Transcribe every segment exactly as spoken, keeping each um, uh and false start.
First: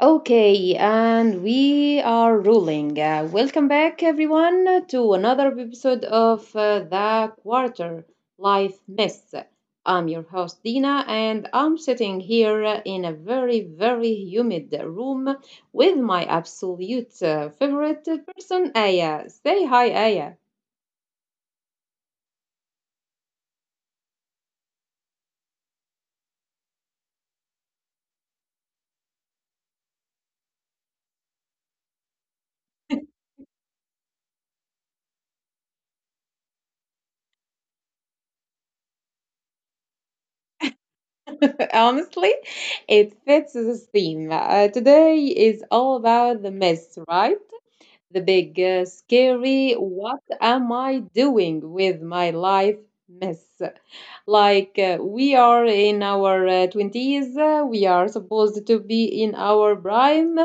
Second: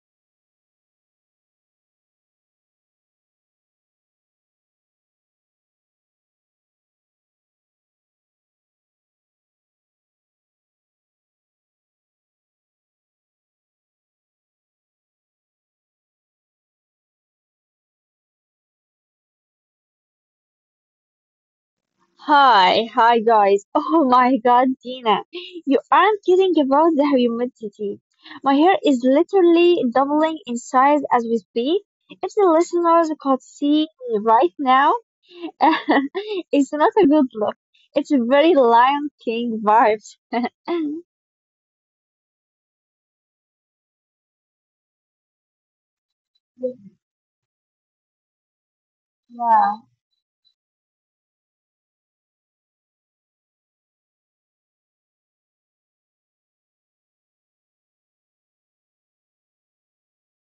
Okay, and we are rolling. Uh, welcome back, everyone, to another episode of uh, The Quarter Life Mess. I'm your host, Dina, and I'm sitting here uh, in a very, very humid room with my absolute uh, favorite person, Aya. Say hi, Aya. Hi, hi guys. Oh my god, Dina. You aren't kidding about the humidity. My hair is literally doubling in size as we speak. If the listeners could see me right now, it's not a good look. It's a very Lion King vibes. Honestly, it fits the theme. Uh, today is all about the mess, right? The big, uh, scary, Yeah, what am I doing with my life mess? Like, uh, we are in our uh, twenties, uh, we are supposed to be in our prime,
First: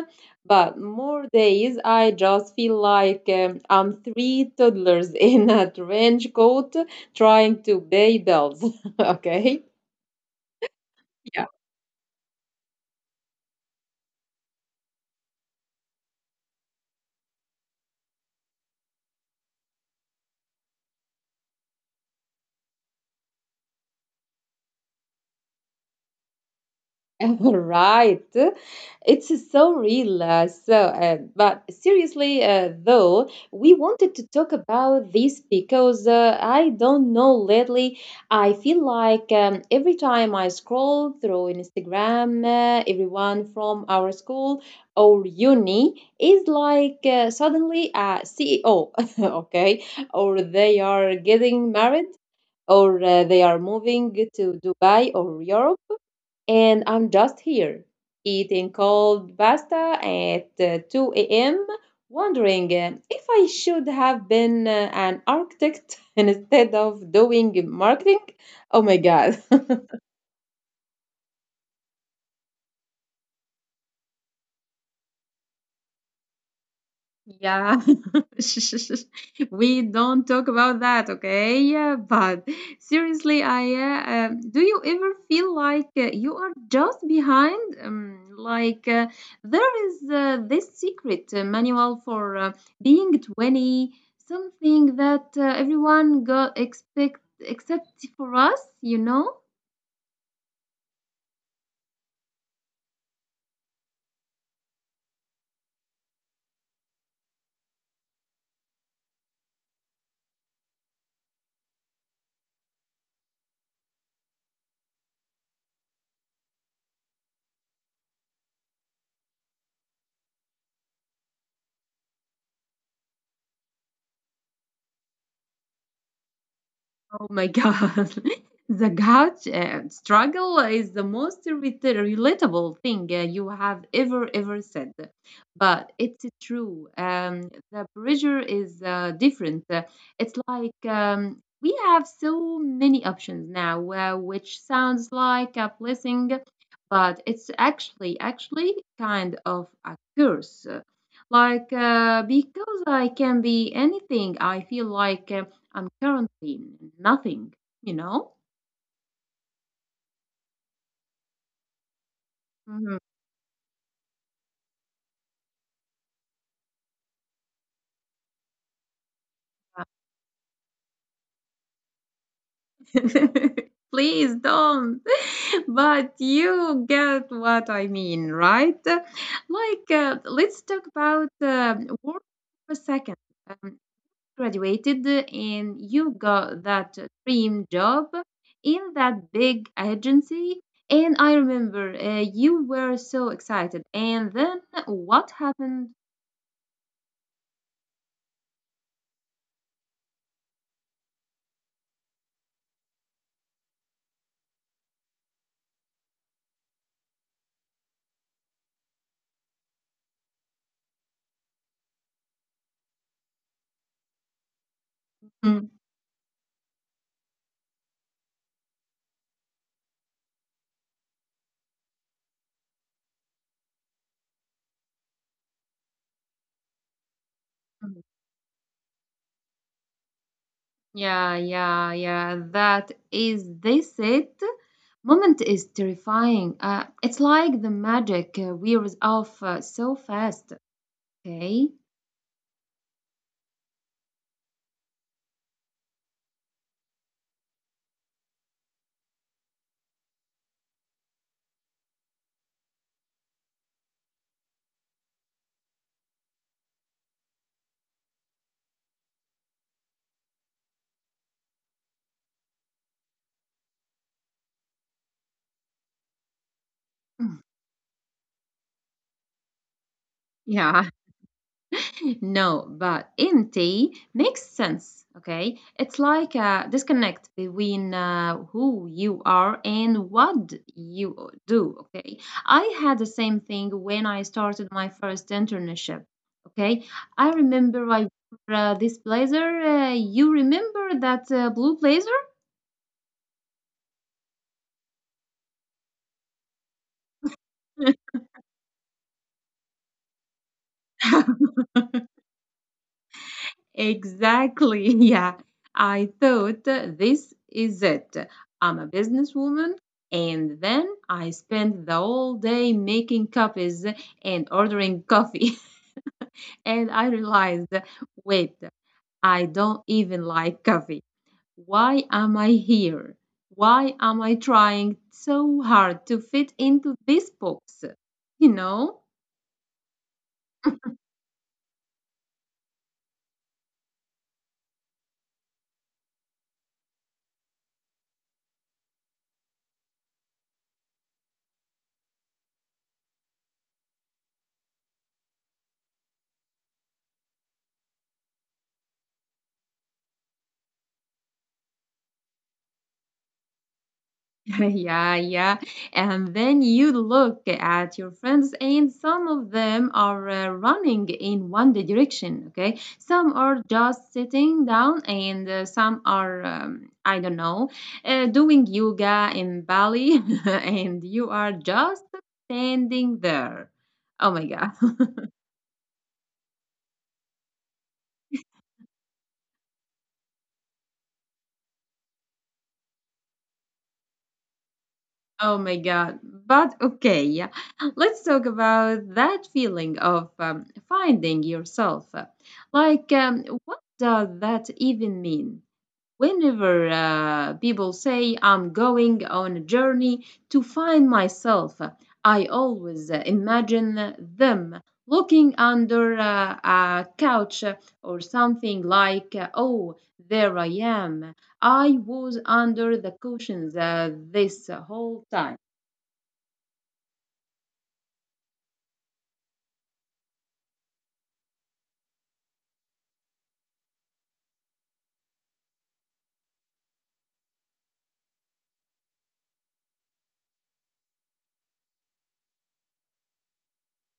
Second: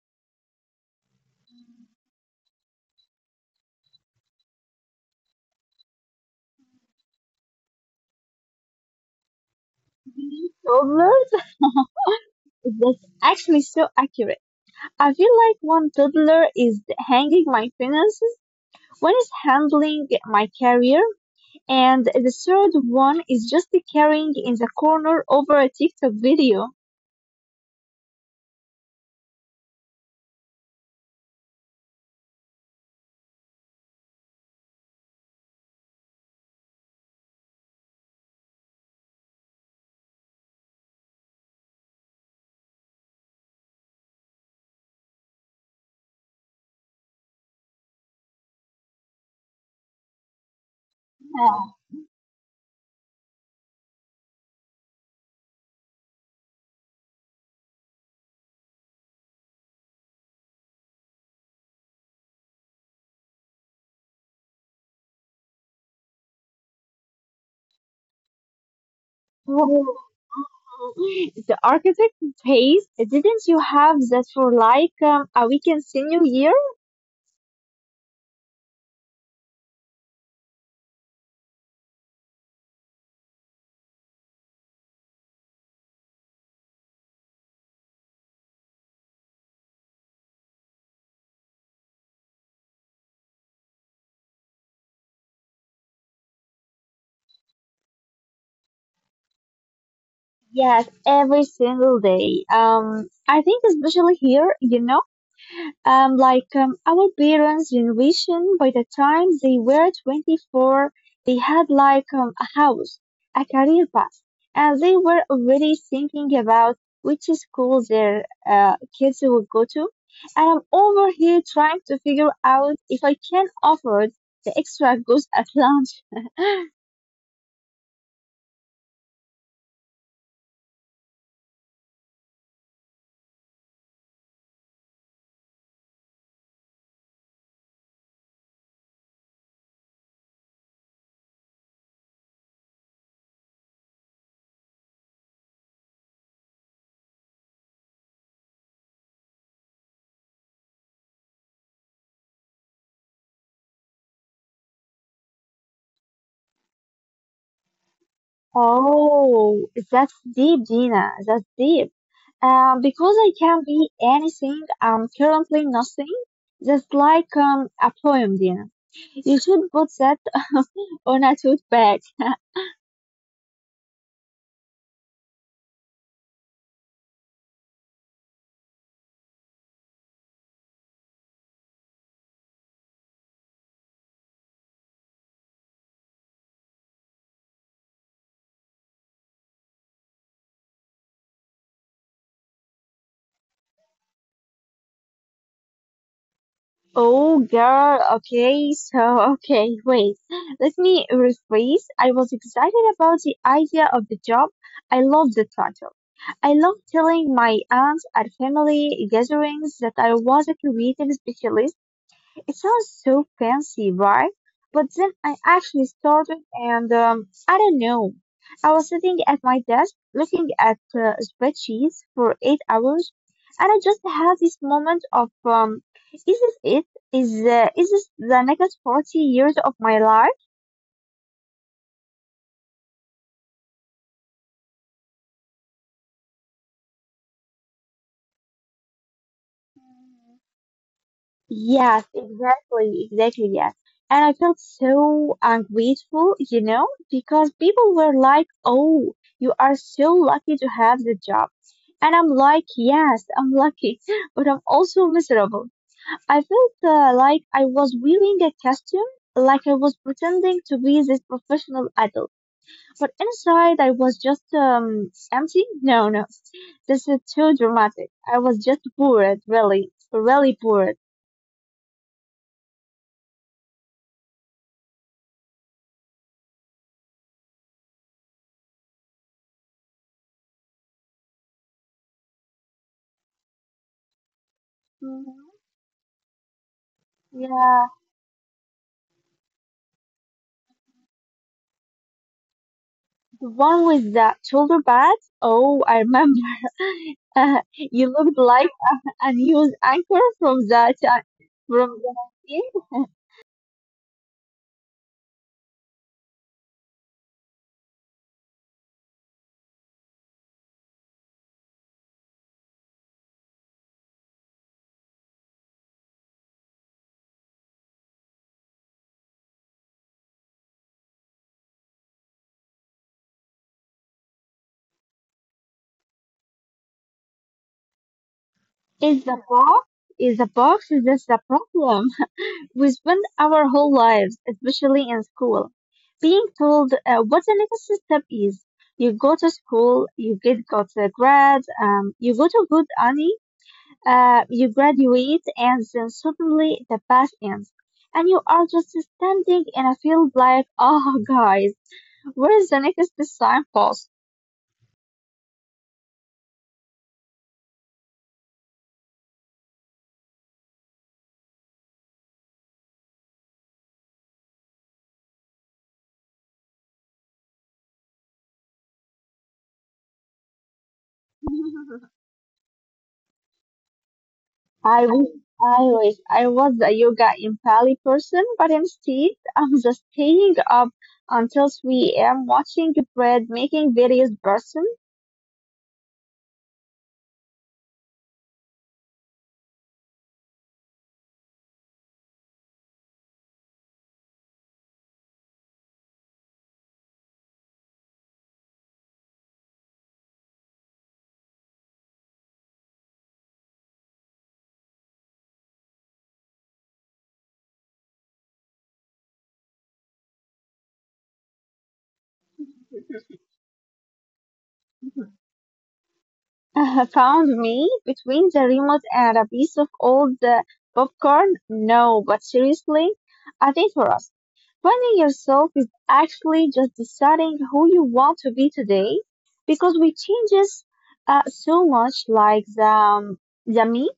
but more days I just feel like um, I'm three toddlers in a trench coat trying to pay bills. Okay. mini toddlers? That's actually so accurate. I feel like one toddler is hanging my finances, one is handling my career, And the third one is just carrying in the corner over a TikTok video. Right, it's so real. Uh, so uh, but seriously uh, though, we wanted to talk about this because uh, I don't know, lately I feel like um, every time I scroll through Instagram, uh, everyone from our school or uni is like uh, suddenly a CEO. Okay, or they are getting married or uh, they are moving to Dubai or Europe, and I'm just here, eating cold pasta at uh, two a m, wondering uh, if I should have been uh, an architect instead of doing marketing. Oh my god. the architect pays. Didn't you have that for like um, a weekend senior year? Yeah, we don't talk about that, okay? Yeah, but seriously, I uh, um, do you ever feel like uh, you are just behind? Um, like uh, there is uh, this secret uh, manual for uh, being twenty, something that uh, everyone got expect except for us, you know? Yes, every single day. Um, I think especially here, you know. Um, like um, our parents' generation, by the time they were twenty-four, they had like um, a house, a career path, and they were already thinking about which school their uh, kids would go to. And I'm over here trying to figure out if I can afford the extra goose at lunch. Oh my God. The couch uh, struggle is the most rela- relatable thing uh, you have ever, ever said. But it's true. Um, the pressure is uh, different. Uh, It's like um, we have so many options now, uh, which sounds like a blessing, but it's actually, actually kind of a curse. Like, uh, because I can be anything, I feel like. uh, I'm currently in nothing, you know? Oh, that's deep, Gina. That's deep. Um, Mhm. Because I can be anything, I'm currently nothing. That's like um, a poem, Gina. You should put that on a tote bag. Please don't. But you get what I mean, right? Like, uh, let's talk about uh, work for a second. Um, graduated and you got that dream job in that big agency. And I remember uh, you were so excited. And then what happened? Oh, girl. Okay, so okay, wait. Let me rephrase. I was excited about the idea of the job. I love the title. I love telling my aunts at family gatherings that I was a creative specialist. It sounds so fancy, right? But then I Mm. actually started, and um, I don't know. I was sitting at my desk looking at uh, spreadsheets for eight hours, and I just had this moment of, um, is this it? Is uh, is this the next forty years of my life? Yeah, yeah, yeah. That is this it. Moment is terrifying. Uh, it's like the magic uh, wears off uh, so fast. Okay. Yes, exactly, exactly, yes. And I felt so ungrateful, you know, because people were like, oh, you are so lucky to have the job. And I'm like, yes, I'm lucky, but I'm also miserable. I felt uh, like I was wearing a costume, like I was pretending to be this professional adult. But inside, I was just um, empty. No, no, this is too dramatic. I was just bored, really, really Yeah. bored. No, but empty makes sense. Okay, it's like a disconnect between uh, who you are and what you do. Okay, I had the same thing when I started my first Mm-hmm. internship. Okay, I Yeah, remember I wore uh, this blazer. Uh, you remember that uh, blue blazer? the one with the shoulder pads. Oh, I remember. Uh, you looked like a news anchor from that, from the magazine. Exactly. Yeah. I thought uh, this is it. I'm a businesswoman. And then I spent the whole day making copies and ordering coffee. And I realized, wait, I don't even like coffee. Why am I here? Why am I trying so hard to fit into this box? You know? Is the box? Is the box? Is this the problem? We spend our whole lives, especially in school, being told uh, what the next step is. You go to school, you get got the grades, um, you go to good. Uh, you graduate, and then suddenly the past ends, and you are just standing in a field like, oh, guys, where's the next signpost? Yeah, yeah. And then you look at your friends, and some of them are uh, running in one direction, okay? Some are just sitting down, and uh, some are, um, I don't know, uh, doing yoga in Bali, and you are just standing there. Oh my God. I wish, I wish I was a yoga in Pali person, but instead I'm just staying up until three a m watching bread making various person. Oh my God. But okay, yeah. Let's talk about that feeling of um, finding yourself. Like, um, what does that even mean? Whenever uh, people say, I'm going on a journey to find myself, I always uh, imagine them looking under uh, a couch or something like, uh, oh, there I am. I was under the cushions uh, this whole time. Uh, found me between the remote and a piece of old uh, popcorn. No, but seriously, I think for us. Finding yourself is actually just deciding who you want to be today because we changes uh, so much like the, um, the me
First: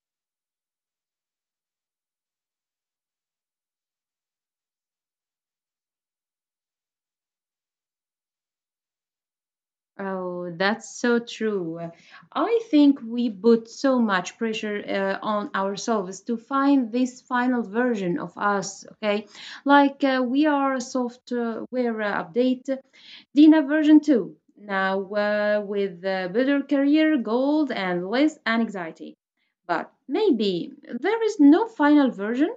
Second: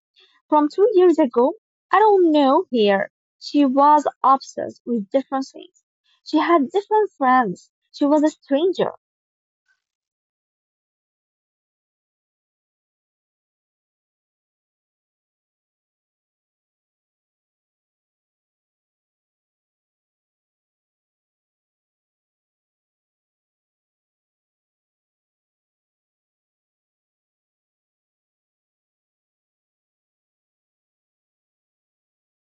from two years ago. I don't know here. She was obsessed with different things. She had different friends. She was a stranger. Oh, that's so true. I think we put so much pressure uh, on ourselves to find this final version of us, okay? Like uh, we are a software uh, update, Dina version two, now uh, with uh, better career goals and less anxiety. But maybe there is no final version.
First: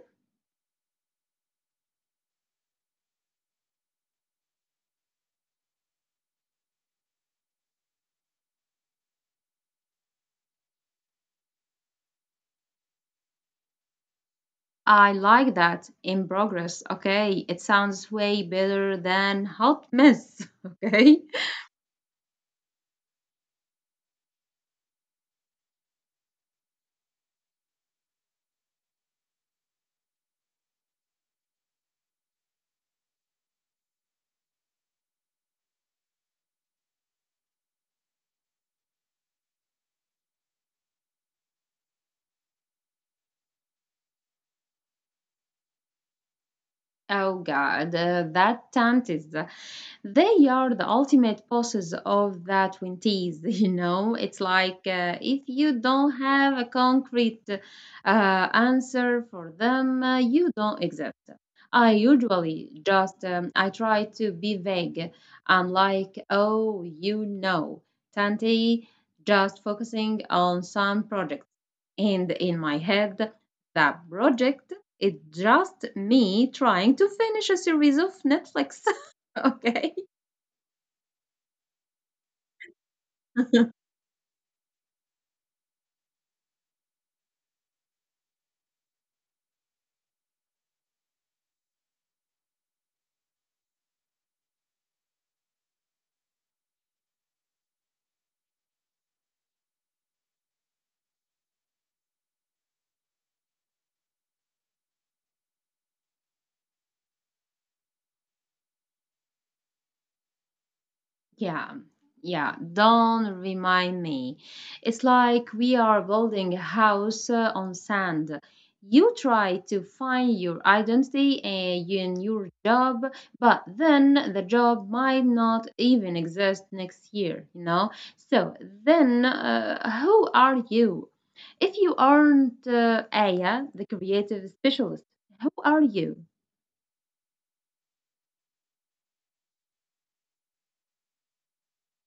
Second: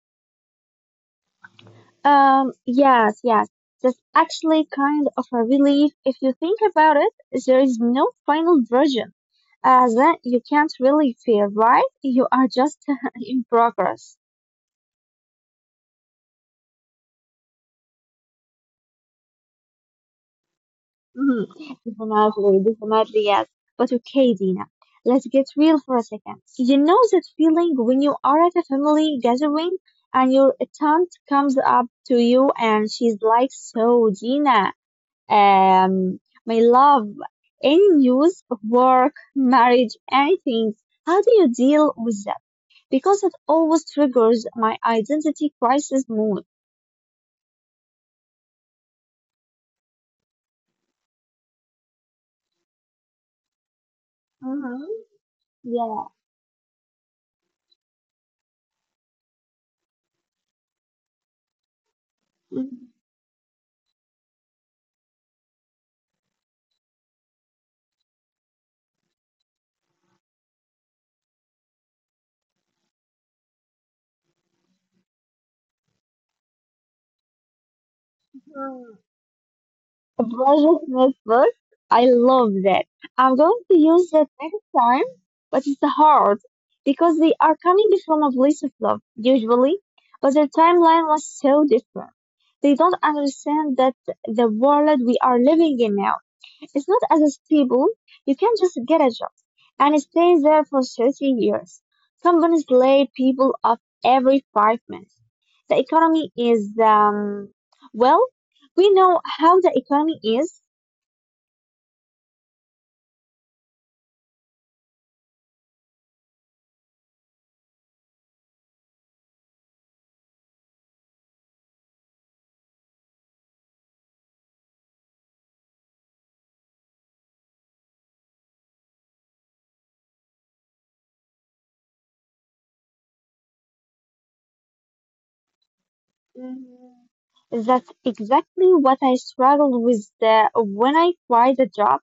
Um, yes, yes. That's actually kind of a relief. If you think about it, there is no final version. as uh, you can't really feel, right? You are just in progress. I like that in progress, okay? It sounds way better than hot mess, okay? Mhm. Definitely, definitely, yes. But okay, Dina, let's get real for a second. You know that feeling when you are at a family gathering and your aunt comes up to you and she's like, so, Dina, um, my love, any news, work, marriage, anything, how do you deal with that? Because it always triggers my identity crisis mood. Oh God, uh, that tanties. They are the ultimate bosses of the twenties, you know? It's like Mm-hmm. uh, if you Yeah. don't have a concrete uh, answer for them, uh, you don't exist. I usually just, um, I try to be vague. I'm like, oh, you know, Tanti, just focusing on some projects. And in my head, that project it's just me trying to finish a series of Netflix, Mhm. okay? Brother Network. I love that. I'm going to use that next time, but it's hard because they are coming from a place of love, usually, but their timeline was so different. They don't understand that the world we are living in now is not as stable. You can't just get a job and stay there for thirty years. Companies lay people off every five minutes. The economy is, um, well, we know how the economy is. Yeah, yeah, don't remind me. It's like we are building a house uh, on sand. You try to find your identity uh, in your job, but then the job might not even exist next year, you know? So then, uh, who are you? If you aren't uh, Aya, the creative specialist, who are you? Mhm. That's exactly what I struggled with uh, when I quit the job.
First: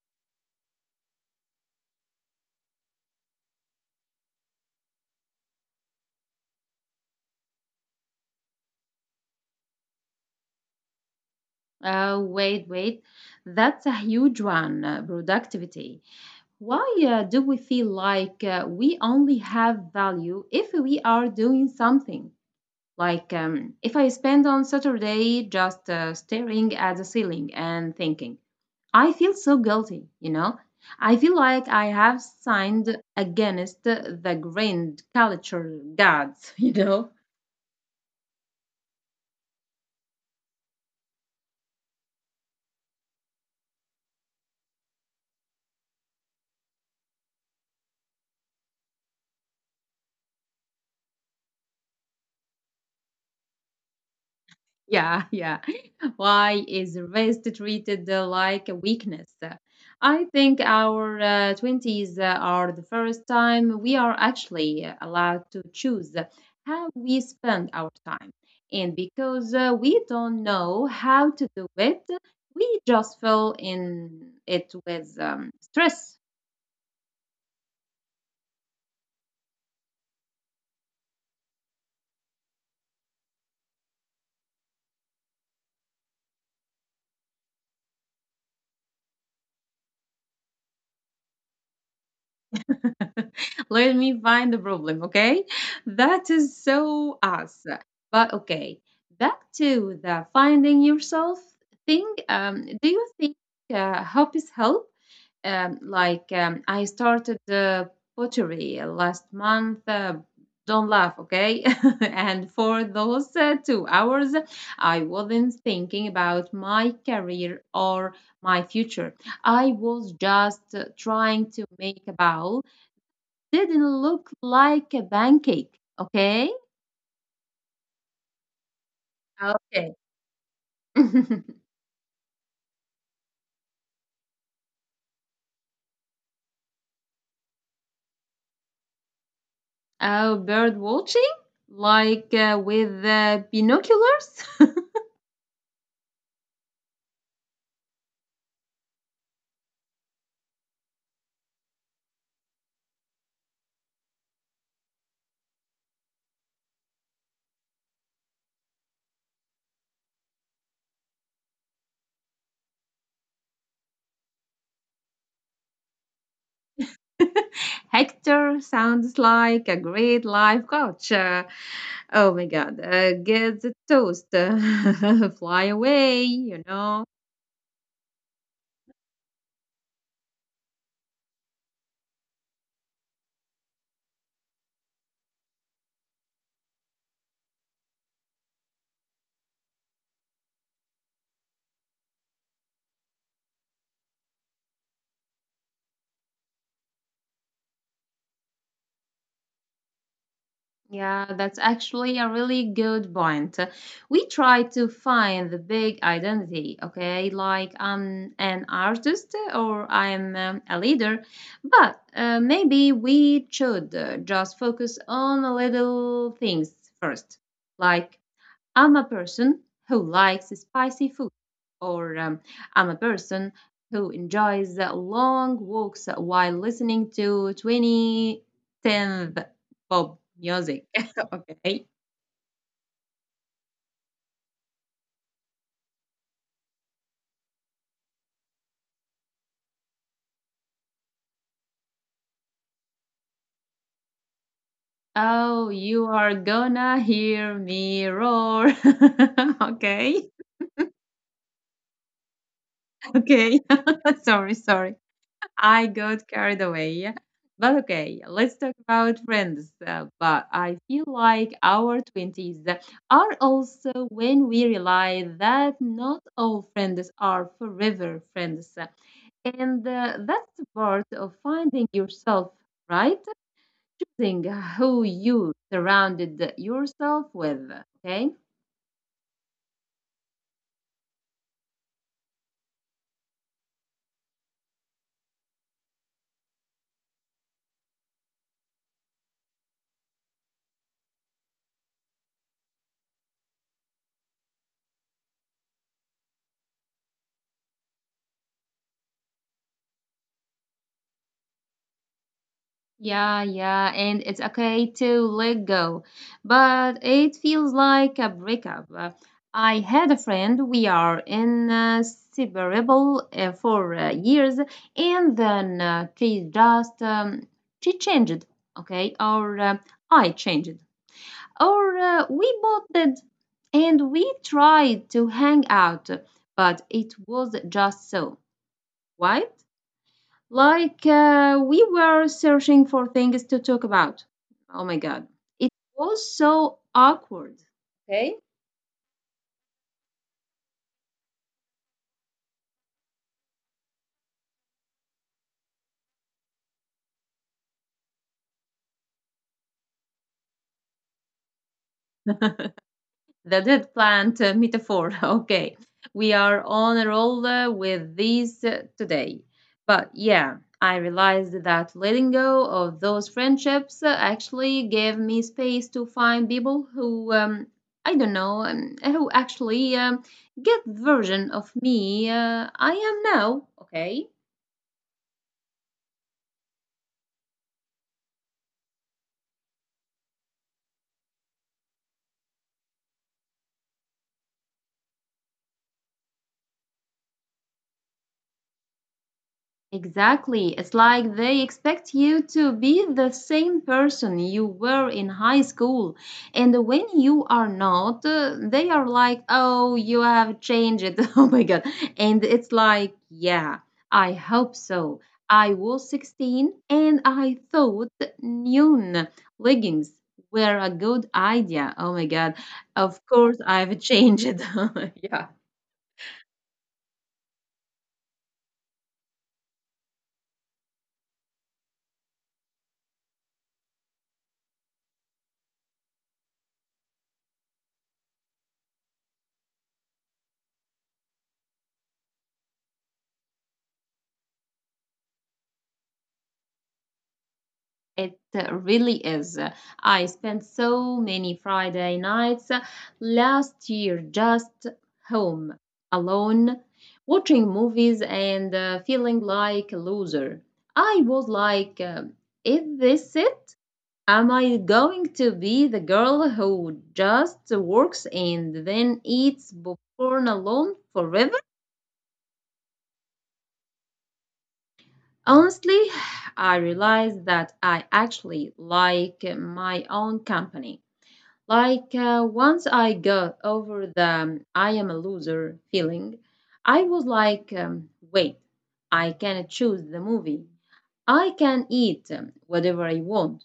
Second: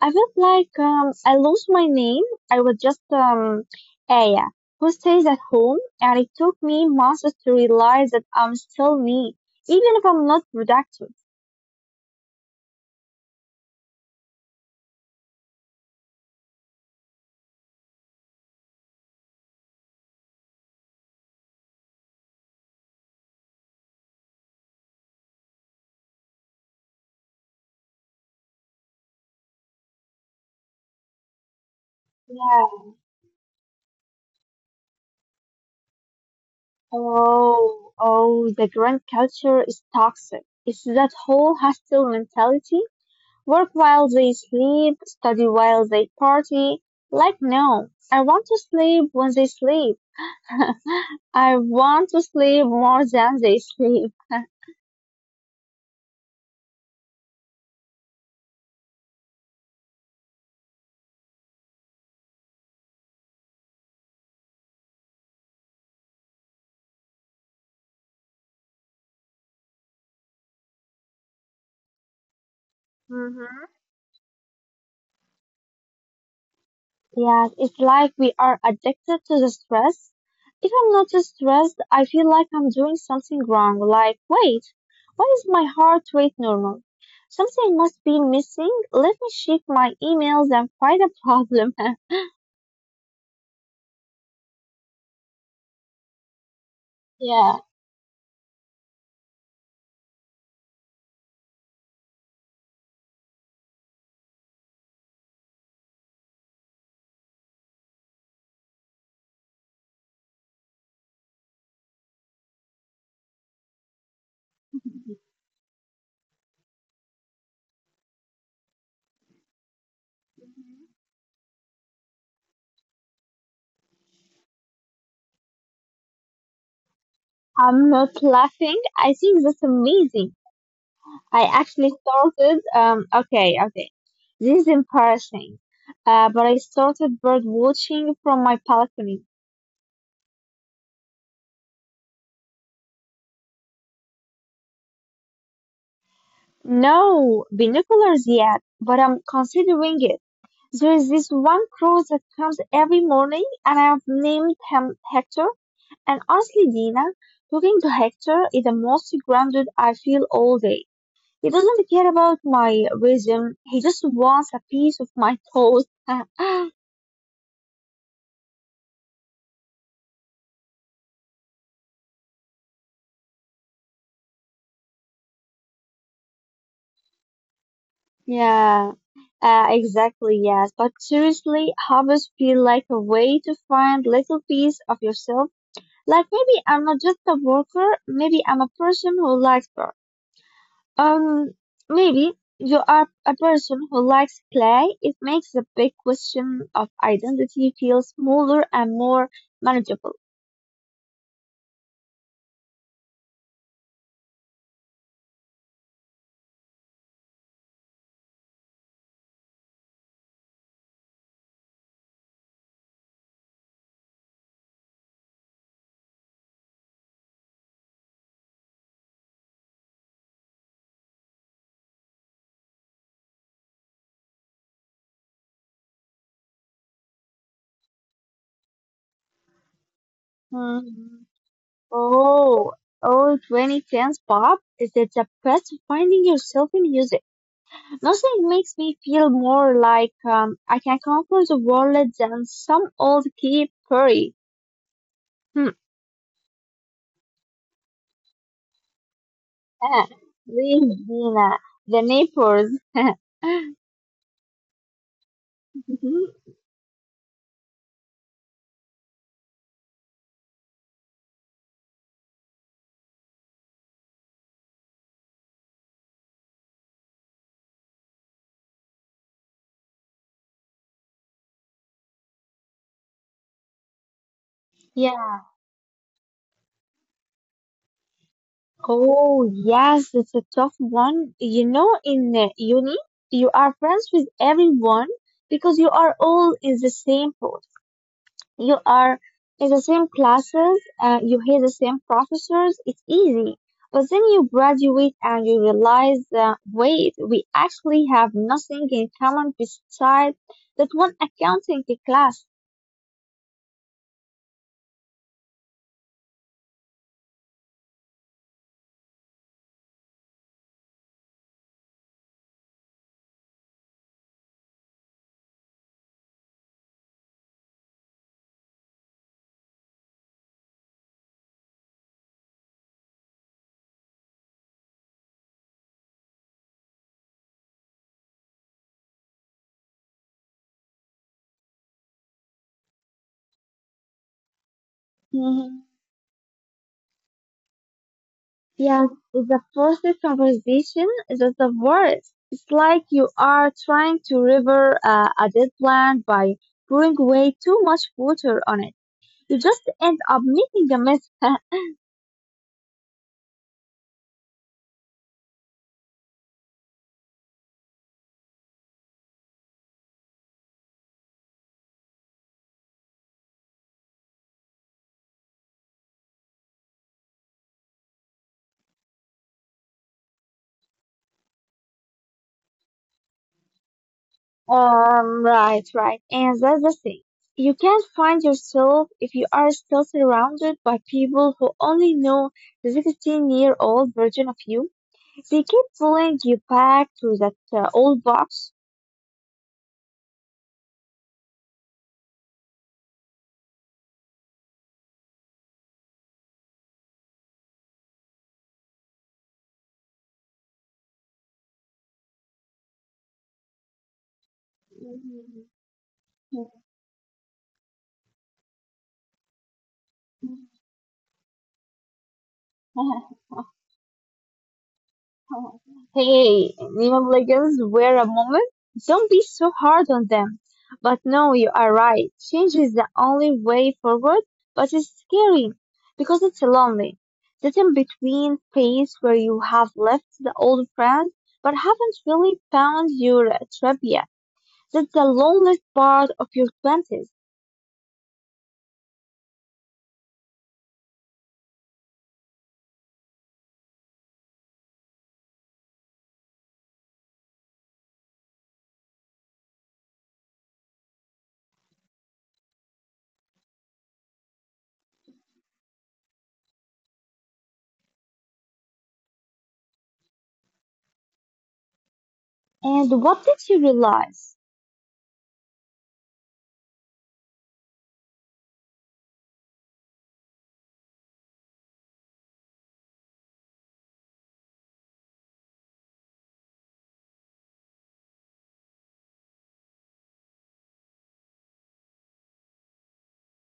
I felt like um, I lost my name. I was just um, Aya, who stays at home, and it took me months to realize that I'm still me, even if I'm not productive. Uh, wait, wait, that's a huge one, uh, productivity. Why uh, do we feel like uh, we only have value if we are doing something? Like um, if I spend on Saturday just uh, staring at the ceiling and thinking, I feel so guilty, you know? I feel like I have Yeah. signed against the grand culture gods, you know? Oh, oh, the grand culture is toxic. It's that whole hostile mentality. Work while they sleep, study while they party. Like, no, I want to sleep when they sleep. I want to sleep more than they sleep. Yeah, yeah. Why is rest treated uh, like a weakness? Uh, I think our uh, twenties uh, are the first time we are actually uh, allowed to choose how we spend our time. And because uh, we don't know how to do it, we just fill Mm-hmm. in it with um, stress. Yes, it's like we are addicted to the stress. If I'm not stressed, I feel like I'm doing something wrong. Like, wait, why is my heart rate normal? Something must be missing. Let me check my emails and find a problem. Let me find the problem, okay? That is so Yeah. us. But okay, back to the finding yourself thing. Um, do you think uh, help is help? Um, like um, I started the pottery last month. Uh, don't laugh, okay? And for those uh, two hours, I wasn't thinking about my career or my future. I was just uh, trying to make about didn't look like a pancake, okay? I'm not laughing. I think that's Okay. amazing. I actually started, um, okay, okay. This is embarrassing. Uh, but I started bird watching from my balcony. Oh, bird watching? Like uh, with uh, binoculars? No binoculars yet, but I'm considering it. There is this one crow that comes every morning, and I've named him Hector. And honestly, Dina, talking to Hector is the most grounded I feel all day. He doesn't really care about my wisdom. He just wants a piece of my thought. Hector sounds like a great life coach. Uh, oh my god, uh, get the toast. Fly away, you know. Yeah, uh, exactly. Yes, but seriously, hobbies feel like a way to find little piece of yourself. Like maybe I'm not just a worker. Maybe I'm a person who likes art. Um, Maybe you are a person who likes play. It makes the big question of identity feel smaller and more manageable. Yeah, that's actually a really good point. We try to find the big identity, okay? Like I'm an artist or I'm um, a leader, but uh, maybe we should uh, just focus on the little things first, like I'm a person who likes spicy food, or um, I'm a person who enjoys long walks while listening to twenty ten pop Hmm. music. Okay. Oh, oh, twenty tens pop is it the best of finding yourself in music. Nothing makes me feel more like um, I can conquer the world than some old Katy Perry. Oh, Hmm. you are gonna hear me roar. Ah, Okay. Regina, the neighbors. Okay. Sorry, sorry. I got Mhm. carried away. But okay, let's talk about friends. Uh, but I feel like our twenties are also when we realize that not all friends are forever friends. And uh, that's the part of finding yourself, right? Choosing who Yeah. you surrounded yourself with, okay? Oh, yes, it's a tough one. You know, in uh, uni, you are friends with everyone because you are all in the same boat. You are in the same classes, uh, you hear the same professors, it's easy. But then you graduate and you realize that, wait, we actually have nothing in common besides that one accounting class. Yeah, yeah, and it's okay to let go, but it feels like a breakup. Uh, I had a friend, we are inseparable uh, for uh, years, and then uh, she just um, she changed, okay, or uh, I changed, or uh, we both did, and we tried to hang out, but it was just so. Why? Like uh, we were searching for things to talk about. Oh my god. It Mhm. was so awkward. Okay? Yes, the first conversation is the worst. It's like you are trying to river uh, a dead plant by pouring way too much water on it. You just end up making a mess. The dead plant uh, metaphor. Okay, we are on a roll uh, with these uh, today. But yeah, I realized that letting go of those friendships uh, actually gave me space to find people who, um, I don't know, um, who actually um, get the version of me uh, I am now. Okay. Um, right, right. And that's the thing. You can't find yourself if you are still surrounded by people who only know the sixteen-year-old version of you. They keep pulling you back to that uh, old box. Exactly. It's like they expect you to be the same person you were in high school. And when you are not, uh, they are like, oh, you have changed. Oh my God. And it's like, yeah, I hope so. I was sixteen and I thought neon leggings were a good idea. Oh my God. Of course, I've changed. Oh, hey, Neon Legends were a moment. Don't be so hard on them. But no, you are right. Change is the only way forward, but it's scary because it's lonely. That in between phase where you have left the old friends but haven't really found your tribe yet. That's the loneliest part of your twenties. It uh, really is. I spent so many Friday nights uh, last year just home, alone, watching movies and uh, feeling like a loser. I was like, uh, is this it? Am I going to be the girl who just works and then eats popcorn alone forever? And what did you realize? Honestly, I realized that I actually like my own company. Like uh, once I got over the um, I am a loser feeling, I was like, um, wait, I can choose the movie. I can eat um, whatever I want.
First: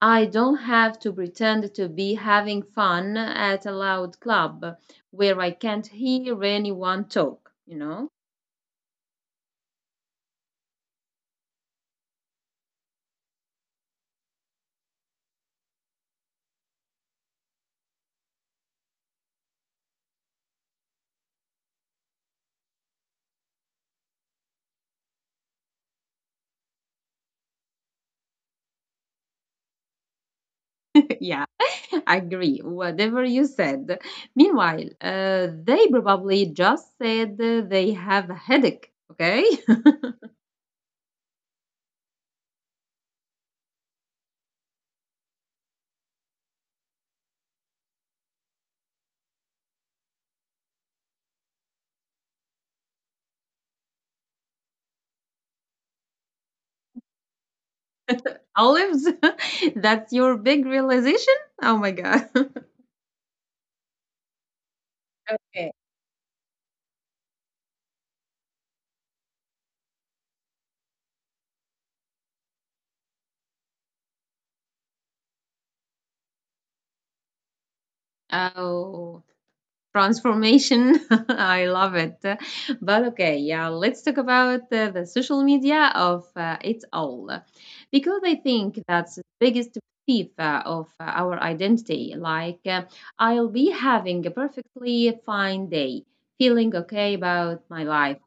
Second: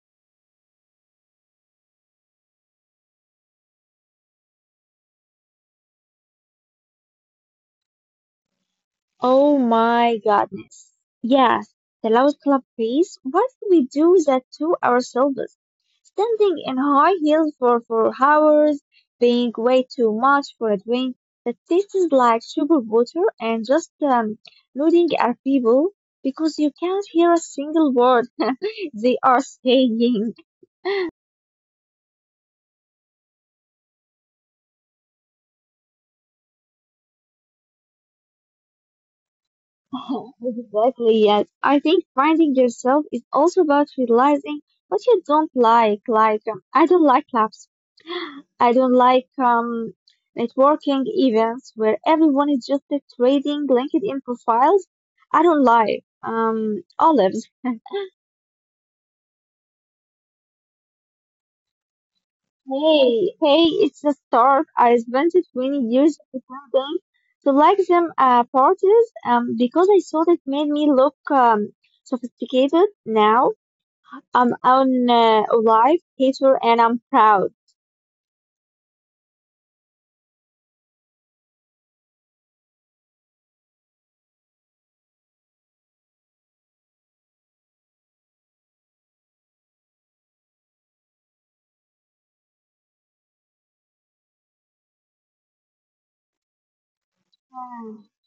I don't have to pretend to be having fun at a loud club where I can't hear anyone talk, you know? Oh my goodness. Yes, the loud club piece. Why do we do that to ourselves? Standing in high heels for four hours, paying way too much for a drink that tastes like sugar water, and just um, nodding at people because you can't hear a single word they are saying. Yeah, agree. Whatever you said. Meanwhile, uh, they probably just said they have a headache, okay? Exactly, yes. I think finding yourself is also about realizing what you don't like. Like, um, I don't like clubs. I don't like um, networking events where everyone is just trading LinkedIn profiles. I don't like um, olives. Olives? That's your big realization? Oh my God. Hey, hey, it's a start. I spent Okay. twenty years pretending to like them at parties um, because I thought it made me look um, sophisticated. Now I'm on uh, a live hater and I'm proud. Oh, transformation. I love it. But okay, yeah, let's talk about uh, the social media of uh, it all. Because I think that's the biggest thief uh, of uh, our identity. Like, uh, I'll be having a perfectly fine day, feeling okay about my life.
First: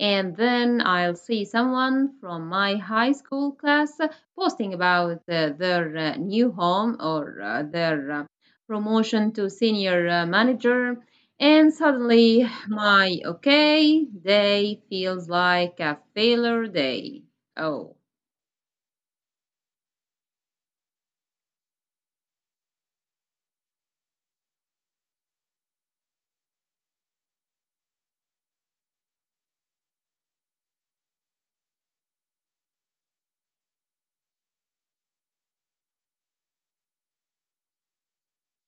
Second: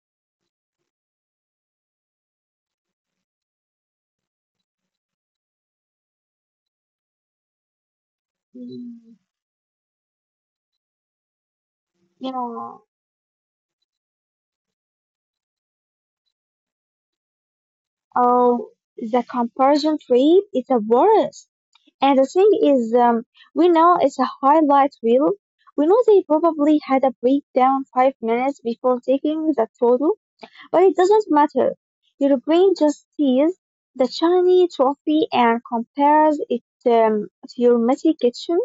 And then I'll see someone from my high school class posting about uh, their uh, new home or uh, their uh, Yeah. Mm, promotion to senior uh, manager, and suddenly, yeah. my okay day feels like a failure day. Oh. Oh, the comparison tree is the worst. And the thing is, um, we know it's a highlight reel. We know they probably had a breakdown five minutes before taking the photo, but it doesn't matter. Your brain just sees the shiny trophy and compares it um, to your messy kitchen.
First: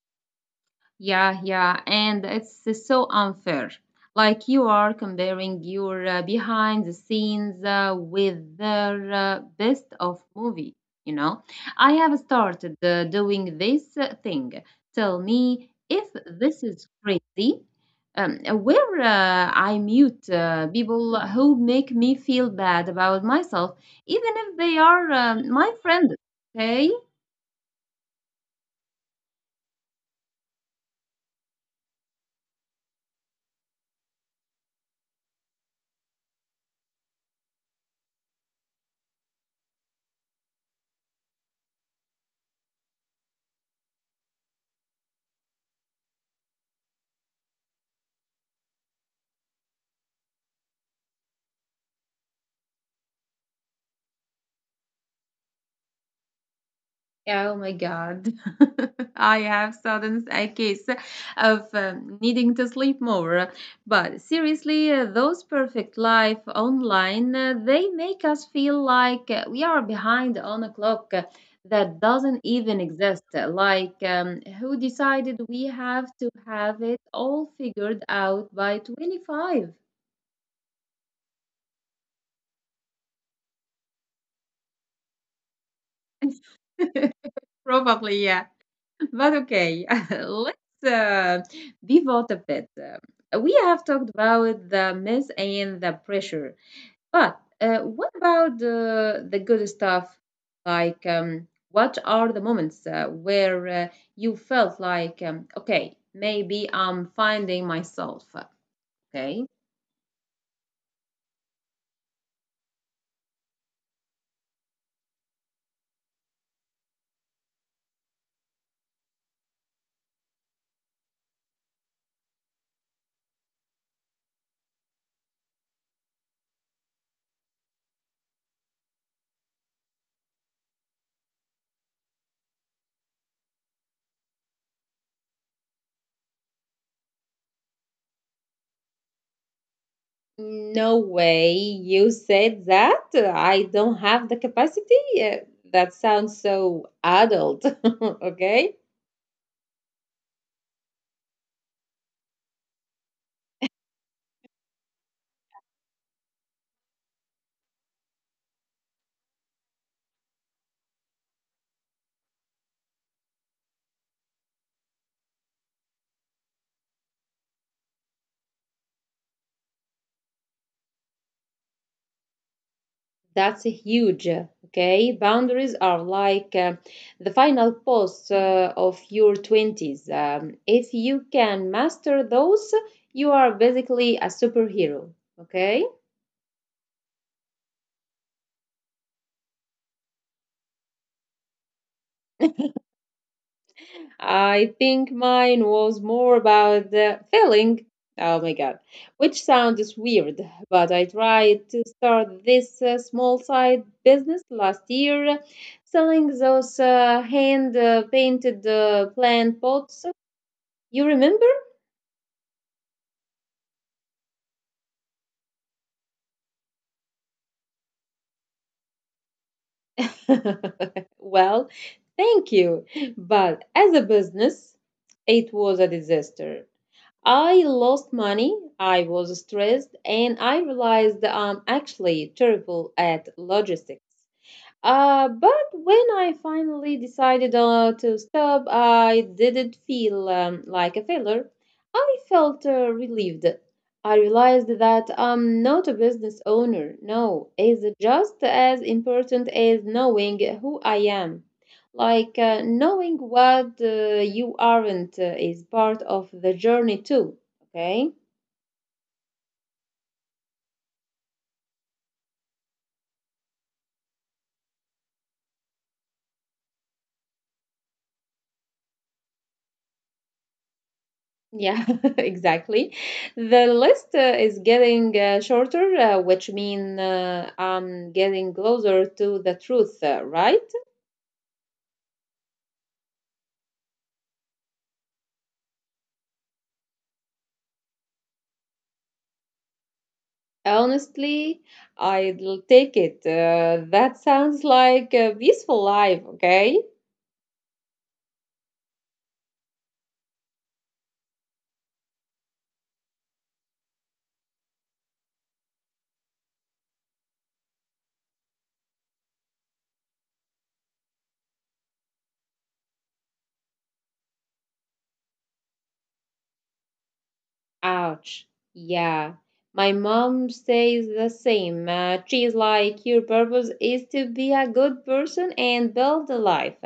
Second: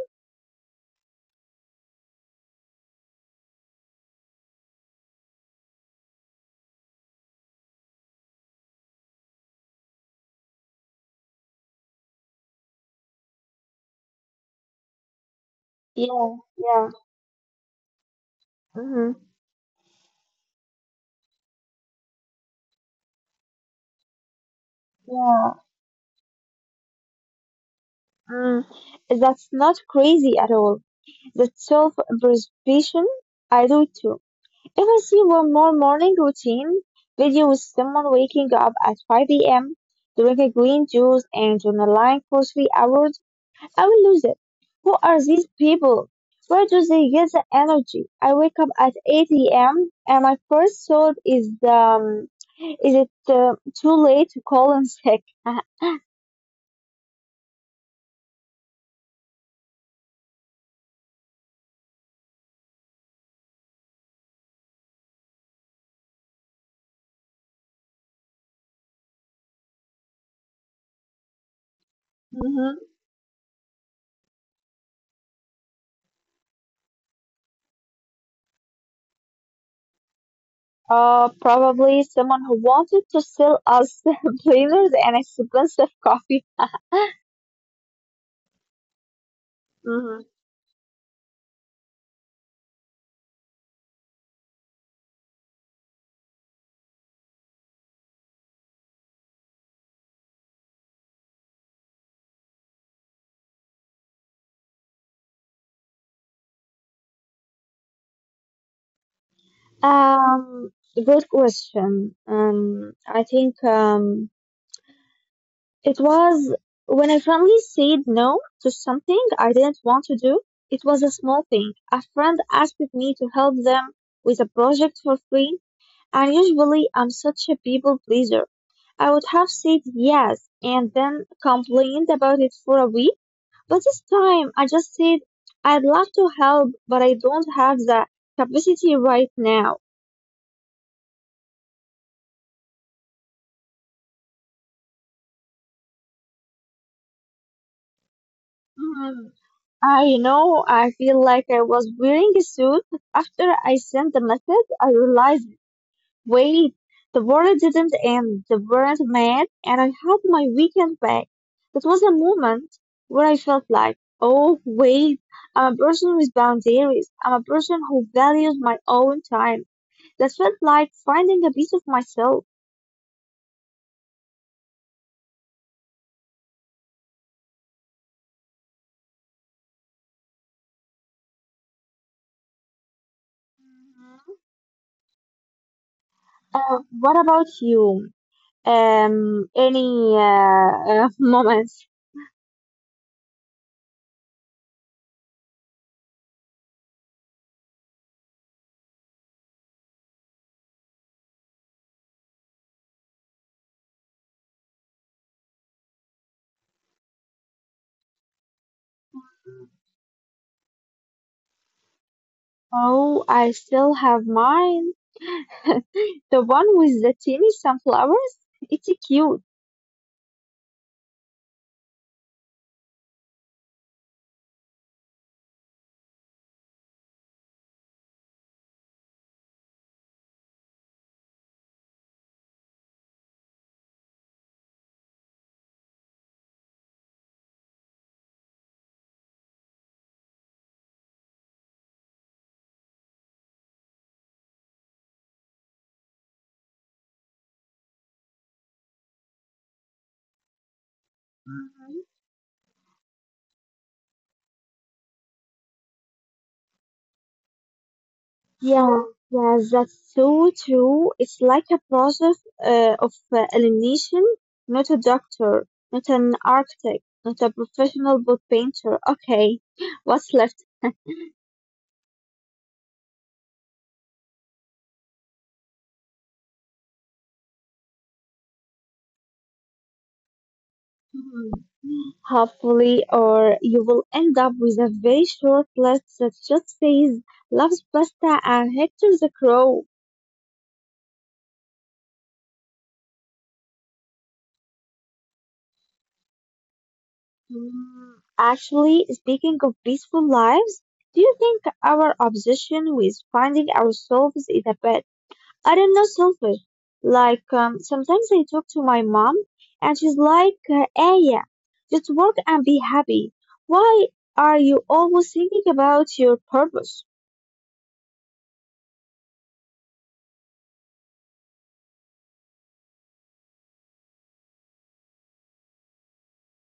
Yeah, yeah, and it's uh, so unfair. Like, you are comparing your uh, behind the scenes uh, with their uh, best of movie, you know? I have started uh, doing this uh, thing. Tell me if Yeah, this is yeah, crazy, um, where hmm, uh, I mute uh, people who make me feel bad about myself, even if they are um, my yeah. friends, okay? Mm. That's not crazy at all. That's self-preservation. I do it too. If I see one more morning routine video with someone waking up at five a m, drink a m, drinking green juice, and journaling for three hours, I will lose it. Who are these people? Where do they get the energy? I wake up at eight a m and my first thought is, um, is it uh, too late to call in sick? Yeah. Oh my God. I have sudden a case of um, needing to sleep more. But seriously, uh, those perfect life online, uh, they make us feel like uh, we are behind on a clock uh, that doesn't even Mhm. exist. Uh, Like, um, who decided we have to have it all figured out by twenty-five? Uh, probably someone who wanted to sell us planners and expensive coffee. Probably, yeah. But okay, Mhm. let's uh, pivot a bit. Uh, We have talked about the myths and the pressure, but uh, what about uh, the good stuff? Like, um, what are the moments uh, where uh, you felt like, um, okay, maybe I'm finding myself? Okay. Um, Good question. Um, I think um, it was when I finally said no to something I didn't want to do. It was a small thing. A friend asked me to help them with a project for free, and usually I'm such a people pleaser. I would have said yes and then complained about it for a week, but this time I just said I'd love to help, but I don't have the capacity right now. No way you said that. I don't have the capacity. Uh, That sounds so adult. Okay. Mm-hmm. I know, I feel like I was wearing a suit. After I sent the message, I realized, wait, the world didn't end, the weren't mad, and I had my weekend back. That was a moment where I felt like, oh, wait, I'm a person with boundaries. I'm a person who values my own time. That felt like finding a piece of myself. That's huge. Okay, boundaries are like uh, the final boss uh, of your twenties. Um, if you can master those, you are basically a superhero. Okay, Uh, what about you? Um, any uh, uh, moments? I think mine was more about the feeling. Oh my God, which sounds weird, but I tried to start this uh, small side business last year, selling those uh, hand uh, painted uh, plant pots. You remember? Oh, I still have mine. The one with the teeny sunflowers? It's cute. Well, thank you. But as a business, it was a disaster. I lost money, I was stressed, and I realized that I'm actually terrible at logistics. Uh, but when I finally decided uh, to stop, I didn't feel um, like a failure. I felt uh, relieved. I realized that I'm not a business owner. No, it's just as important as knowing who I am. Mhm. Like, uh, knowing what uh, you aren't uh, is part of the journey too. Okay. Yeah, yeah, that's so true. It's like a process uh, of uh, elimination. Not a doctor, not an architect, not a professional book painter. Okay, what's left? Yeah, exactly. The list uh, is getting uh, shorter, uh, which means uh, I'm getting closer to the truth, uh, right? Mhm. Hopefully, or you will end up with a very short list that just says loves pasta and Hector the Crow. Honestly, I'll take it. Uh, that sounds like a peaceful life, okay? Mm. Actually, speaking of peaceful lives, do you think our obsession with finding ourselves is a bit, I don't know, selfish? Like, um, sometimes I talk to my mom and she's like, uh, Aya, just work and be happy. Why are you always thinking about your purpose? Ouch. Yeah. My mom says the same. Uh, she's like, your purpose is to be a good person and build a life.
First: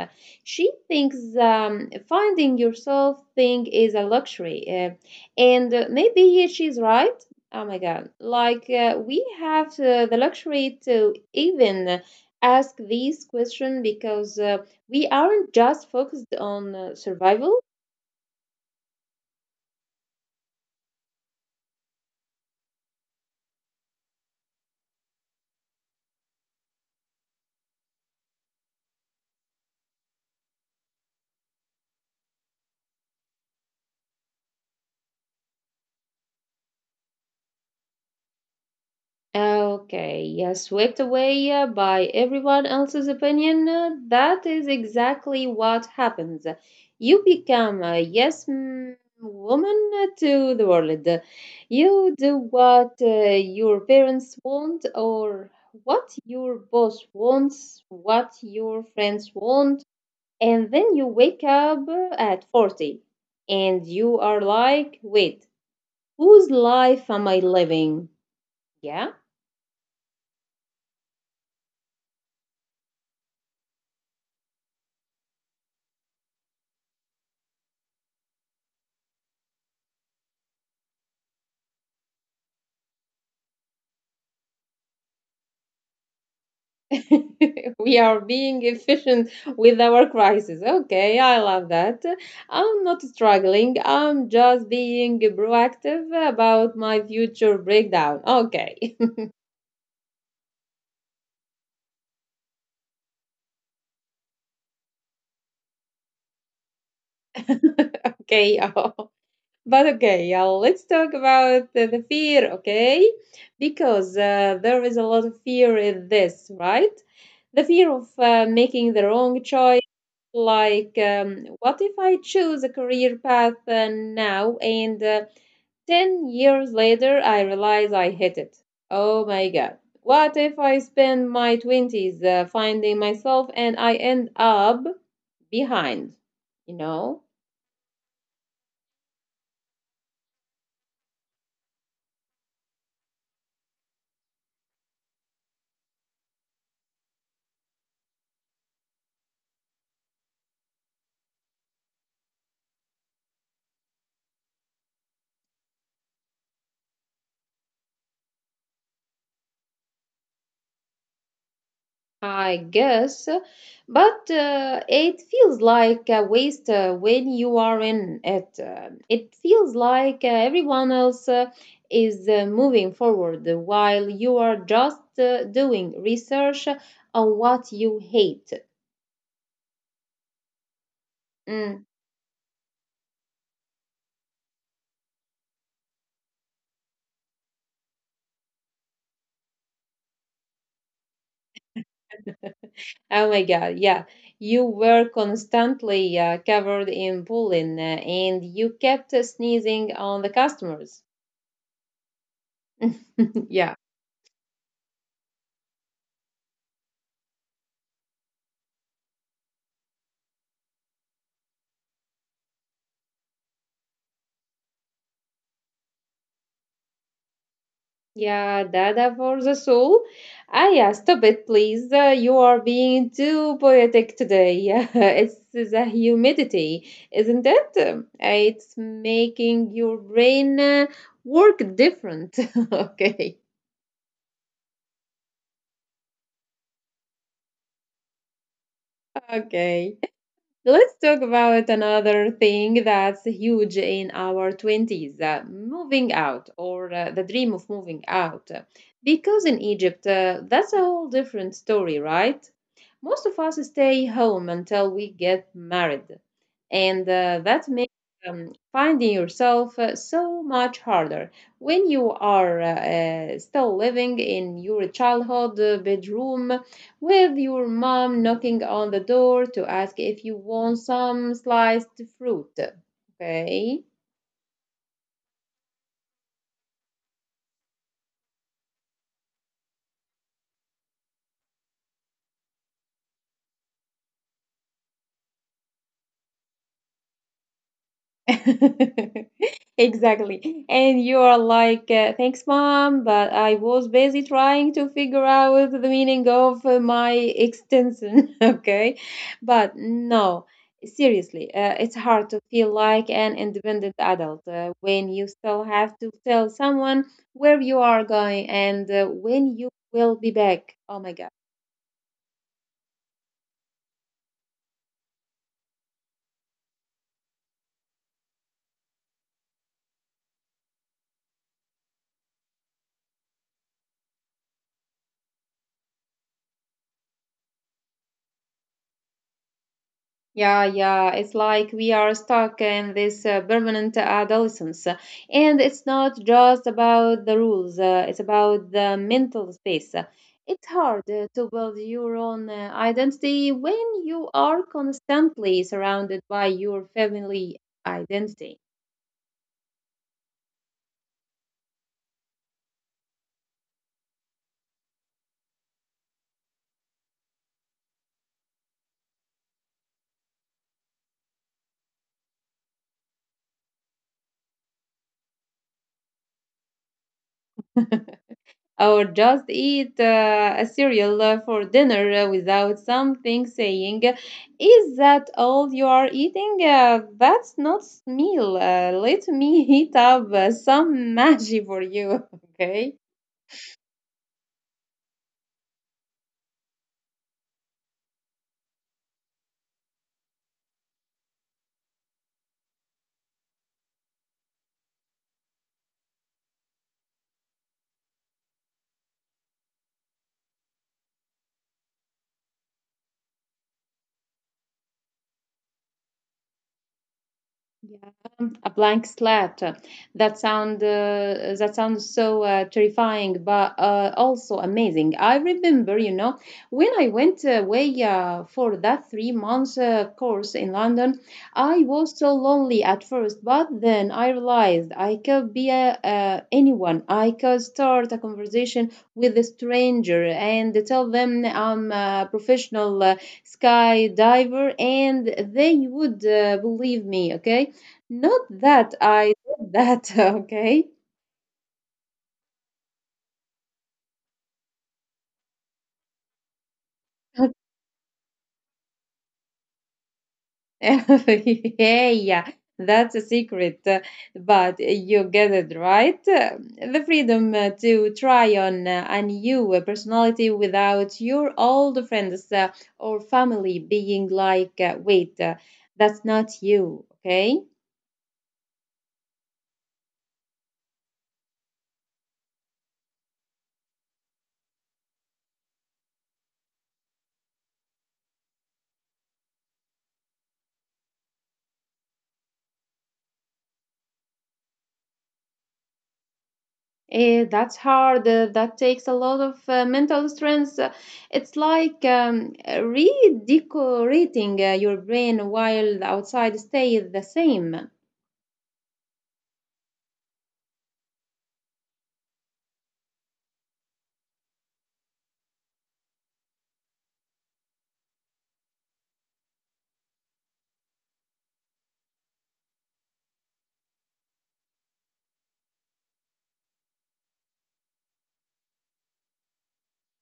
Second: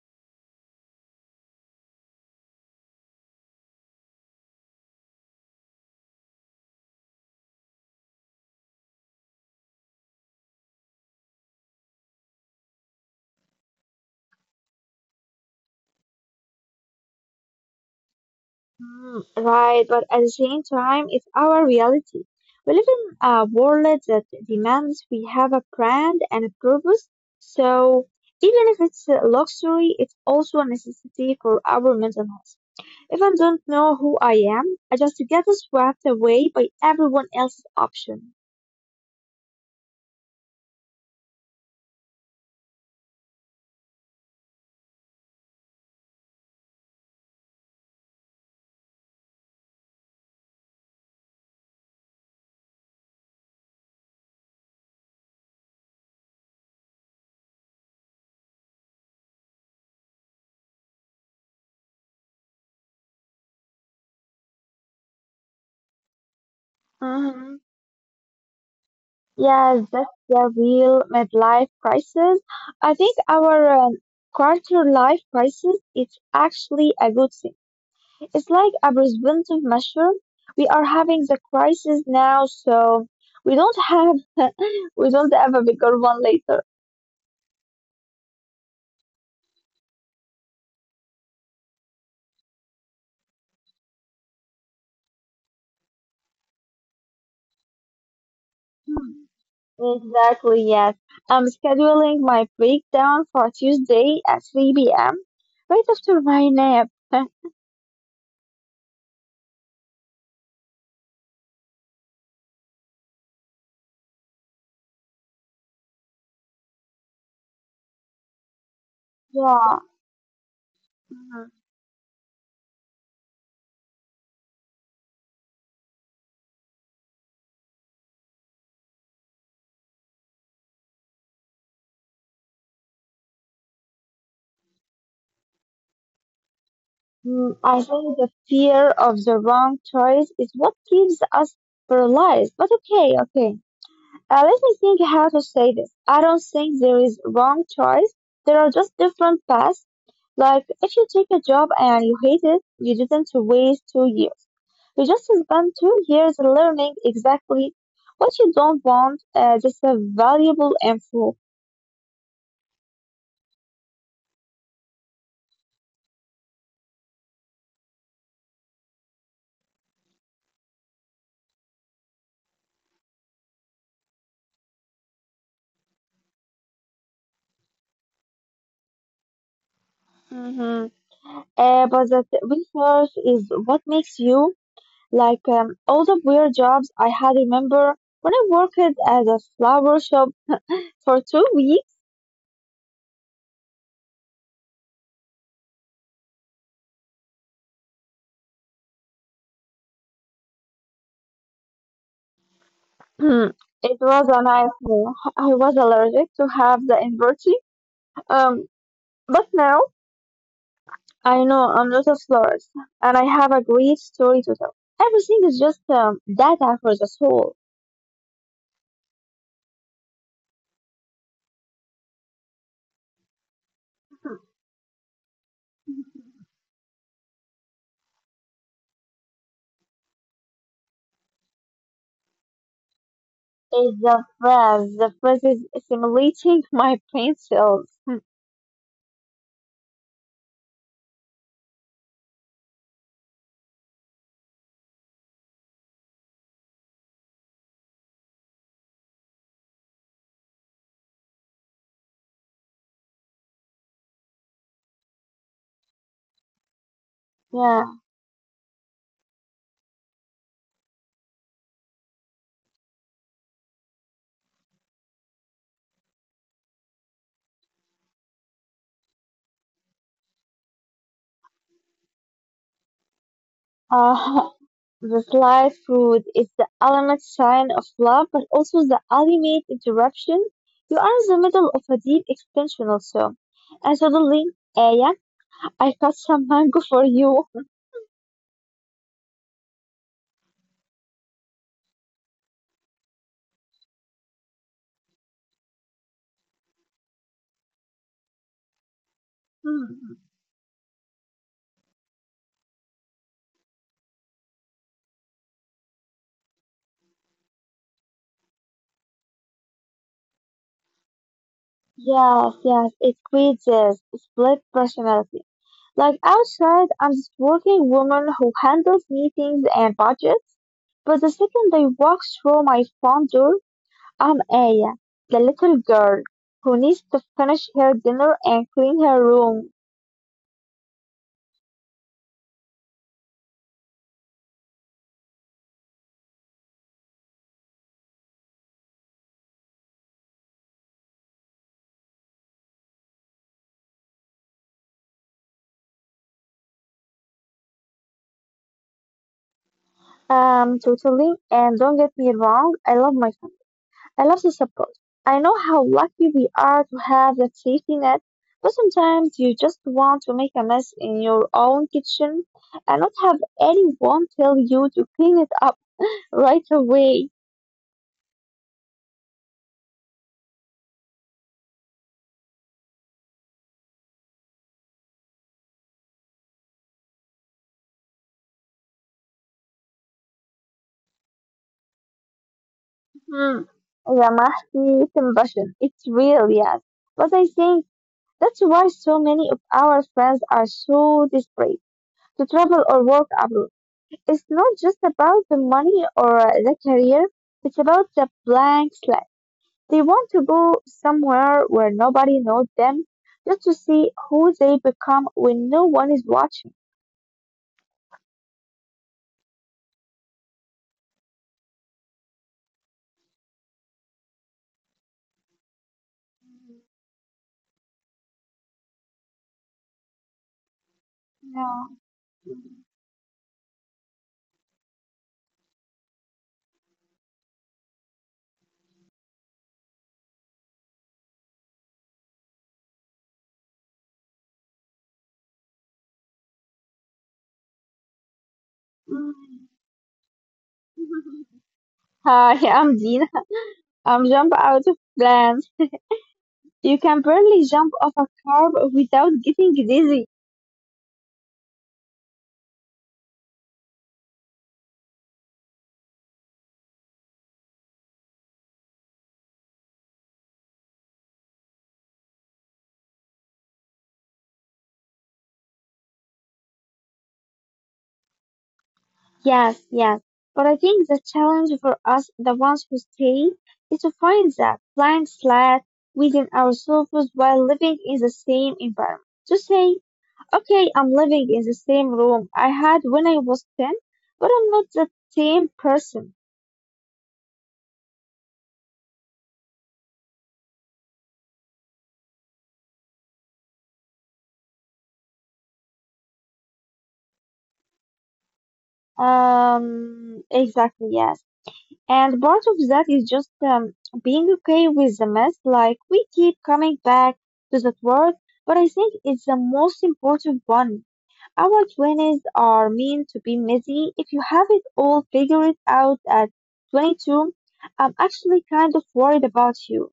She thinks um, finding yourself thing is a luxury. Uh, and uh, maybe she's right. Oh my God. Like, uh, we have uh, the luxury to even ask these questions because uh, we aren't just focused on uh, survival. Mm. Right, but at the same time, it's our reality. We live in a world that demands we have a brand and a purpose. So, even if it's a luxury, it's also a necessity for our mental health. If I don't know who I am, I just get swept away by everyone else's option. Okay, yeah, swept away uh, by everyone else's opinion. uh, That is exactly what happens. You become a yes mm, woman to the world. You do what uh, your parents want, or what your boss wants, what your friends want, and then you wake up uh, at forty, and you are like, wait, whose life am I Hmm. living? Yeah. Yes, that's the real midlife crisis. I think our um, quarter life crisis is actually a good thing. It's like a preventive measure. We are having the crisis now, so we don't have we don't have a bigger one later. We are being efficient with our crisis. Okay, I love that. I'm not struggling. I'm just being proactive about my future breakdown. Okay. Hmm. Exactly, yes. I'm scheduling my breakdown for Tuesday at three p m, right after my nap. Okay. But okay, yeah, let's talk about the the fear, okay? Because uh, there is a lot of fear in this, right? The fear of uh, making the wrong Yeah. choice. Like, um, Mhm. what if I choose a career path uh, now and uh, Ten years later, I realized I hate it. Oh my God. What if I spend my twenties uh, finding myself and I end up behind? You know? Mm, I think the fear of the wrong choice is what keeps us paralyzed. But okay, okay. Uh, let me think how to say this. I don't think there is wrong choice. There are just different paths. Like if you take a job and you hate it, you didn't waste two years. You just spent two years learning exactly what you don't want. Uh, this is valuable info. I guess. But uh, it feels like a waste uh, when you are in it. Uh, it feels like uh, everyone else uh, is uh, moving forward while you are just uh, doing research on what you hate. Mm-hmm. Mm. Uh, but that research is what makes you like um, all the weird jobs I had. Remember when I worked at a flower shop for two weeks? Oh my God, yeah. You were constantly uh, covered in pollen uh, and you kept uh, sneezing on the customers. Hmm. Yeah. It was a nightmare. I was allergic to half the inverti. Um, but now I know I'm not a florist, and I have a great story to tell. Everything is just um, data for the soul. Yeah, Dada for the soul. Ah, yeah, stop it, please. Uh, you are being too poetic today. Yeah, it's the humidity, isn't it? Um, It's making your brain uh, work different. Okay. It's the phrase. The phrase is simulating my brain cells. Hmm. Okay. Let's talk about another thing that's huge in our twenties, uh, moving out, or uh, the dream of moving out. Because in Egypt, uh, that's a whole different story, right? Most of us stay home until we get married, and uh, that makes Yeah. um, finding yourself uh, so much harder when you are uh, uh, still living in your childhood uh, bedroom, with your mom knocking on the door to ask if you want some sliced fruit. Okay. Uh, the slide food is the ultimate sign of love, but also the ultimate interruption. You are in the middle of a deep existential storm, and suddenly, Aya, I cut some mango for you. Exactly. And you are like, uh, thanks, mom, but I was busy trying to figure out the meaning of uh, my extension. Okay. But Mhm. no, seriously, uh, it's hard to feel like an independent adult uh, when you still have to tell someone where you are going and uh, when you will be back. Oh my God. Yes, yes, it squeezes. Split personality. Like outside, I'm this working woman who handles meetings and budgets, but the second I walk through my front door, I'm Aya, the little girl who needs to finish her dinner and clean her room. Yeah, yeah, it's like we are stuck in this uh, permanent adolescence. And it's not just about the rules, uh, it's about the mental space. It's hard uh, to build your own uh, identity when you are constantly surrounded by your family identity. Um, totally, and don't get me wrong, I love my I love the support. I know how lucky we are to have that safety net, but sometimes you just want to make a mess in your own kitchen and not have anyone tell you to clean it up right away. Or just eat uh, a cereal uh, for dinner uh, without something saying, is that all you are eating? Uh, that's not meal. Uh, let me heat up uh, some magic for you, okay? Hmm. Yeah, mahdi compassion. It's real, yes. But I think that's why so many of our friends are so desperate to travel or work abroad. It's not just about the money or uh, the career. It's about the blank slate. They want to go somewhere where nobody knows them, just to see who they become when no one is watching. Yeah, a blank slate. That sound uh, that sounds so uh, terrifying, but uh, also amazing. I remember, you know, when I went away uh, for that three months uh, course in London. I was so lonely at first, but then I realized I could be uh, uh, anyone. I could start a conversation with a stranger and tell them I'm a professional uh, skydiver, and they would uh, believe me. Okay, not that Yeah. I did that, okay? Hi, I'm Dina. I'm jump out of plans. You can barely jump off a curb without getting dizzy. Yeah, yeah. That's a secret, uh, but you get it, right? Uh, The freedom uh, to try on uh, a new uh, personality without your old friends uh, or family being like, uh, wait, uh, that's not you, okay? Yes, yes. But I think the challenge for us, the ones who stay, is to find that blind slot within ourselves while living in the same environment. To say, okay, I'm living in the same room I had when I was ten, but I'm not the same person. Eh, that's hard. Uh, that takes a lot of uh, mental strength. Uh, It's like um, redecorating uh, your brain while the outside stays the same. Um, exactly, yes. And part of that is just um, being okay with the mess. Like, we keep coming back to that word, but I think it's the most important one. Our twenties are meant to be messy. If you have it all figured out at twenty-two, I'm actually kind of worried about you.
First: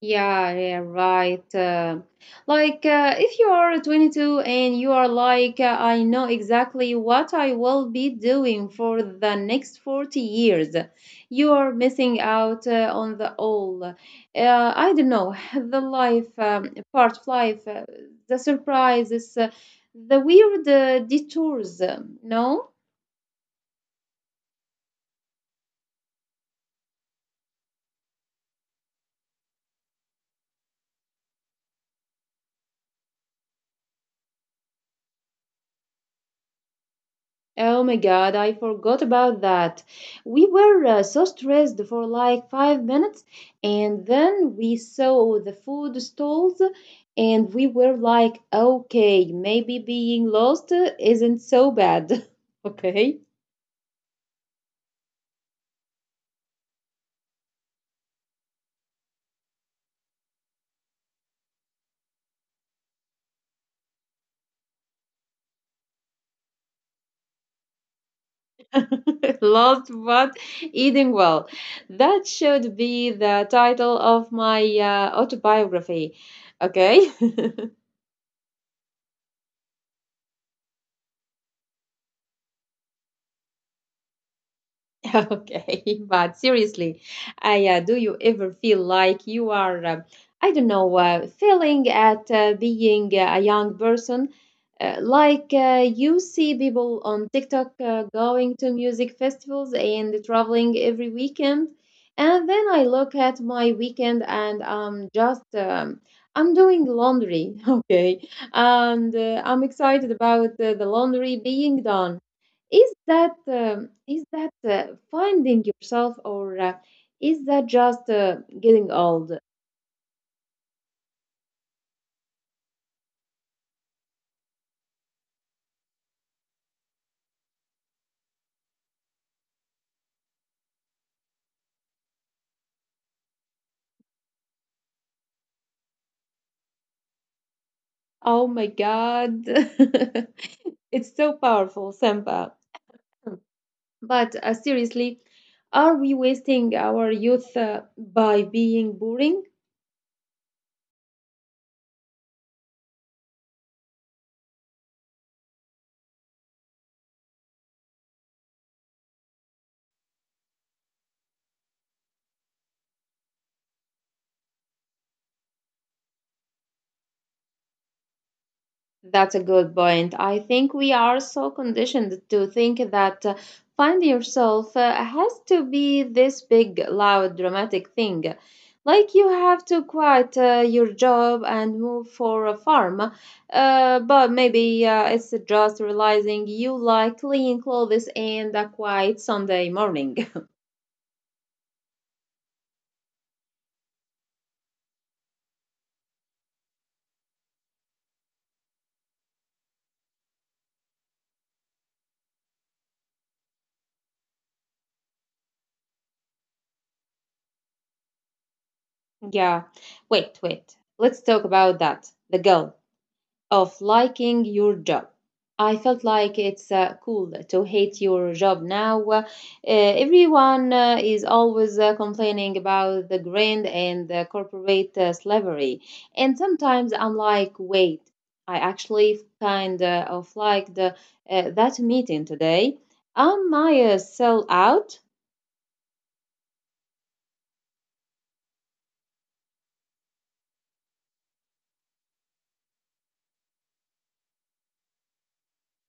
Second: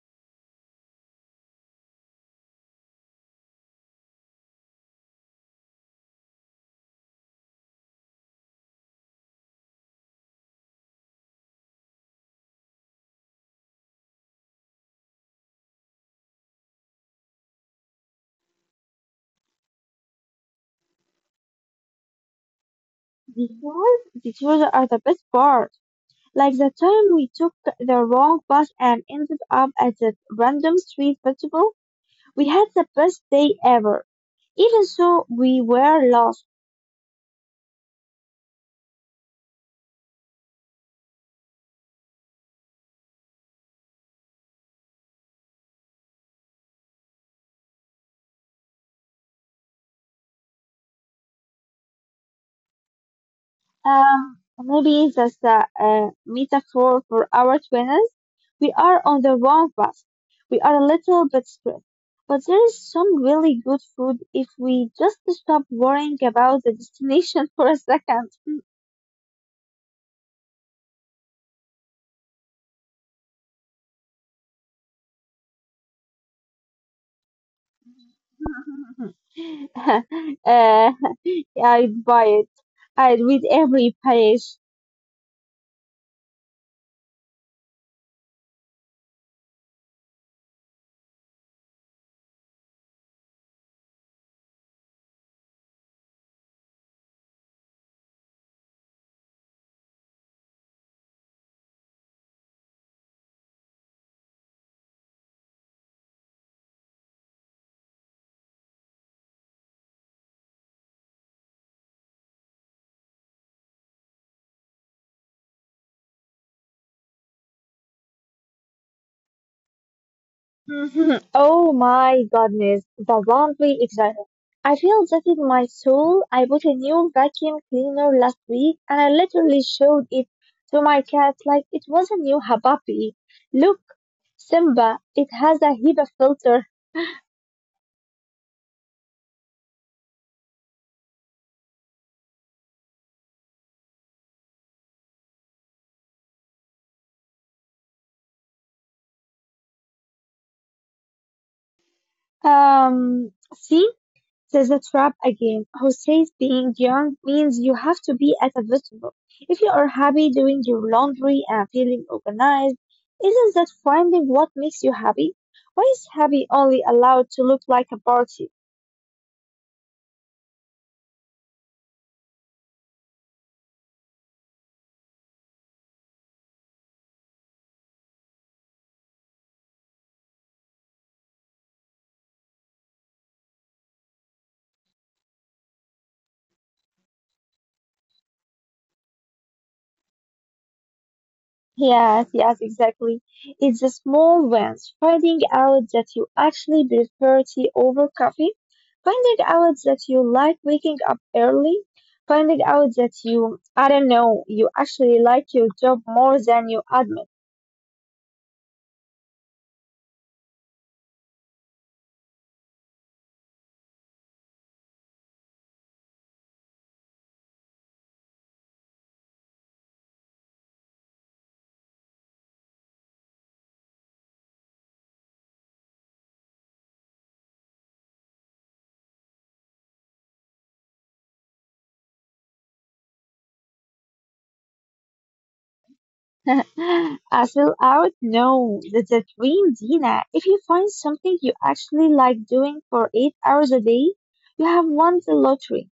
Yeah, yeah, right. Uh, like, uh, if you are twenty-two and you are like, uh, I know exactly what I will be doing for the next forty years, you are missing out uh, on the all. Uh, I don't know, the life, um, part of life, uh, the surprises, uh, the weird uh, detours, um, no? Because the children are the best part. Like the time we took the wrong bus and ended up at a random street festival, we had the best day ever. Even so, we were lost. Oh my God, I forgot about that. We were uh, so stressed for like five minutes, and then we saw the food stalls, and we were like, okay, maybe being lost uh, isn't so bad. Okay. Um, maybe that's a, a metaphor for our twins. We are on the wrong bus. We are a little bit stressed. But there is some really good food if we just stop worrying about the destination for a second. Lost but eating well. That should be the title of my uh, autobiography. Okay. uh, I'd buy it. I'd read every page. Okay, but seriously, I uh, do you ever feel like you are, um, I don't know, uh, failing at uh, being uh, a young person? Uh, like uh, you see people on TikTok uh, going to music festivals and traveling every weekend, and then I look at my weekend and I'm just um, I'm doing laundry, okay, and uh, I'm excited about uh, the laundry being done. Is that um, is that uh, finding yourself, or uh, is that just uh, getting old? Mhm. Oh my goodness, the laundry excited. I feel that in my soul. I bought a new vacuum cleaner last week and I literally showed it to my cat like it was a new Habapi. Look, Simba, it has a HEPA filter. Oh my God. It's so powerful, Samba. But uh, seriously, are we wasting our youth uh, by being boring? Um, See? There's a trap again. Who says being young means you have to be at a vegetable? If you are happy doing your laundry and feeling organized, isn't that finding what makes you happy? Why is happy only allowed to look like a party? That's a good point. I think we are so conditioned to think that uh, find yourself uh, has to be this big, loud, dramatic thing. Like, you have to quit uh, your job and move for a farm. Uh, but maybe uh, it's just realizing you like clean clothes and a quiet Sunday morning. Yes, yes, exactly. It's the small ones. Finding out that you actually prefer tea over coffee. Finding out that you like waking up early. Finding out that you, I don't know, you actually like your job more than you admit. Yeah. Wait, wait. Let's talk about that. The guilt of liking your job. I felt like it's uh, cool to hate your job now. Uh, everyone uh, is always uh, complaining about the grind and the corporate uh, slavery. And sometimes I'm like, wait, I actually kind of like uh, that meeting today. Am I a sellout? I feel out? No, that's a dream, Dina. If you find something you actually like doing for eight hours a day, you have won the lottery.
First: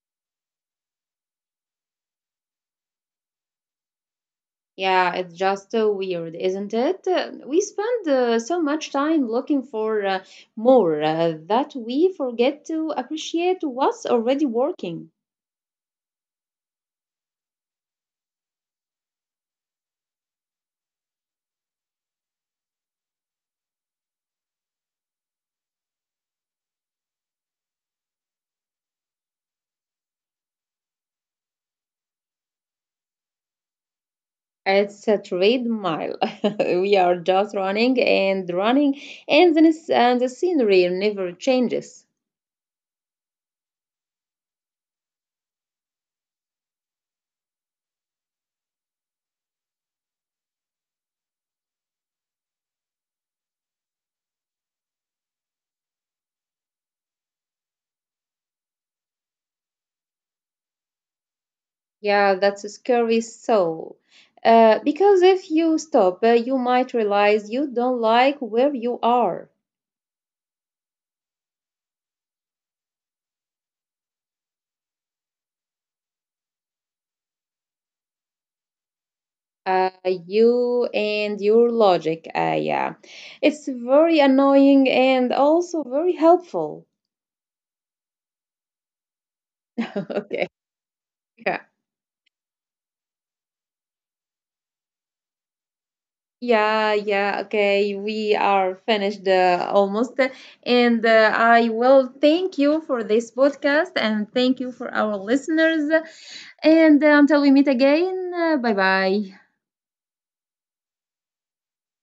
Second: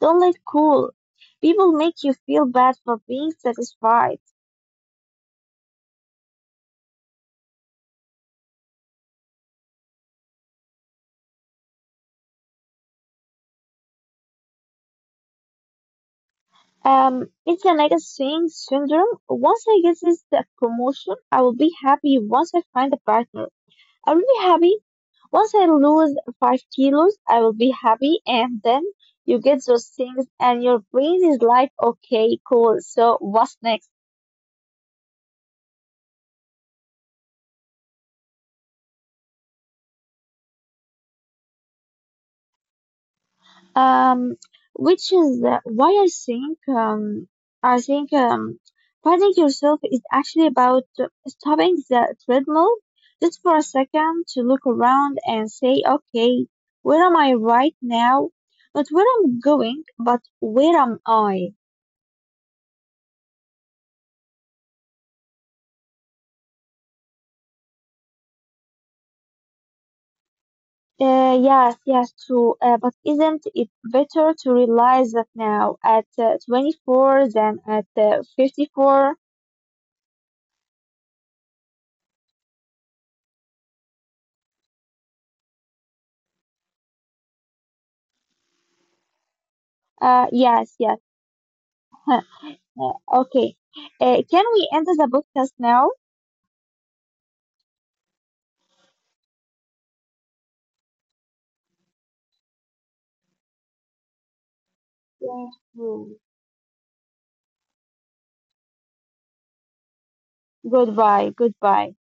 Don't let cool people make you feel bad for being satisfied. Yeah, it's just uh, weird, isn't it? Uh, We spend uh, so much time looking for uh, more uh, that we forget to appreciate what's already working. Um, it's a negative a syndrome. Once I get this uh, promotion, I will be happy. Once I find a partner, I will be happy. Once I lose five kilos, I will be happy. And then you get those things, and your brain is like, okay, cool. So what's next? It's a trade mile. We are just running and running, and then it's, and the scenery never changes. Um, which is uh, why I think, um, I think, um, finding yourself is actually about stopping the treadmill just for a second to look around and say, okay, where am I right now? Not where I'm going, but where am I? Yeah, that's a scary soul. Uh, because if you stop, uh, you might realize you don't like where you are. Uh, yes, yes, true. Uh, but isn't it better to realize that now at uh, twenty-four than at uh, fifty-four? Uh, you and your logic. Uh, yeah, it's very annoying and also very helpful. Uh, okay. Yes, yes. Yeah. Huh. Uh, okay. Uh, can we end the podcast now? Yeah, yeah, okay. We are finished uh, almost. And uh, I will thank you for this podcast and thank you for our Yes. listeners. And uh, until we meet again, uh, bye bye. Goodbye, goodbye.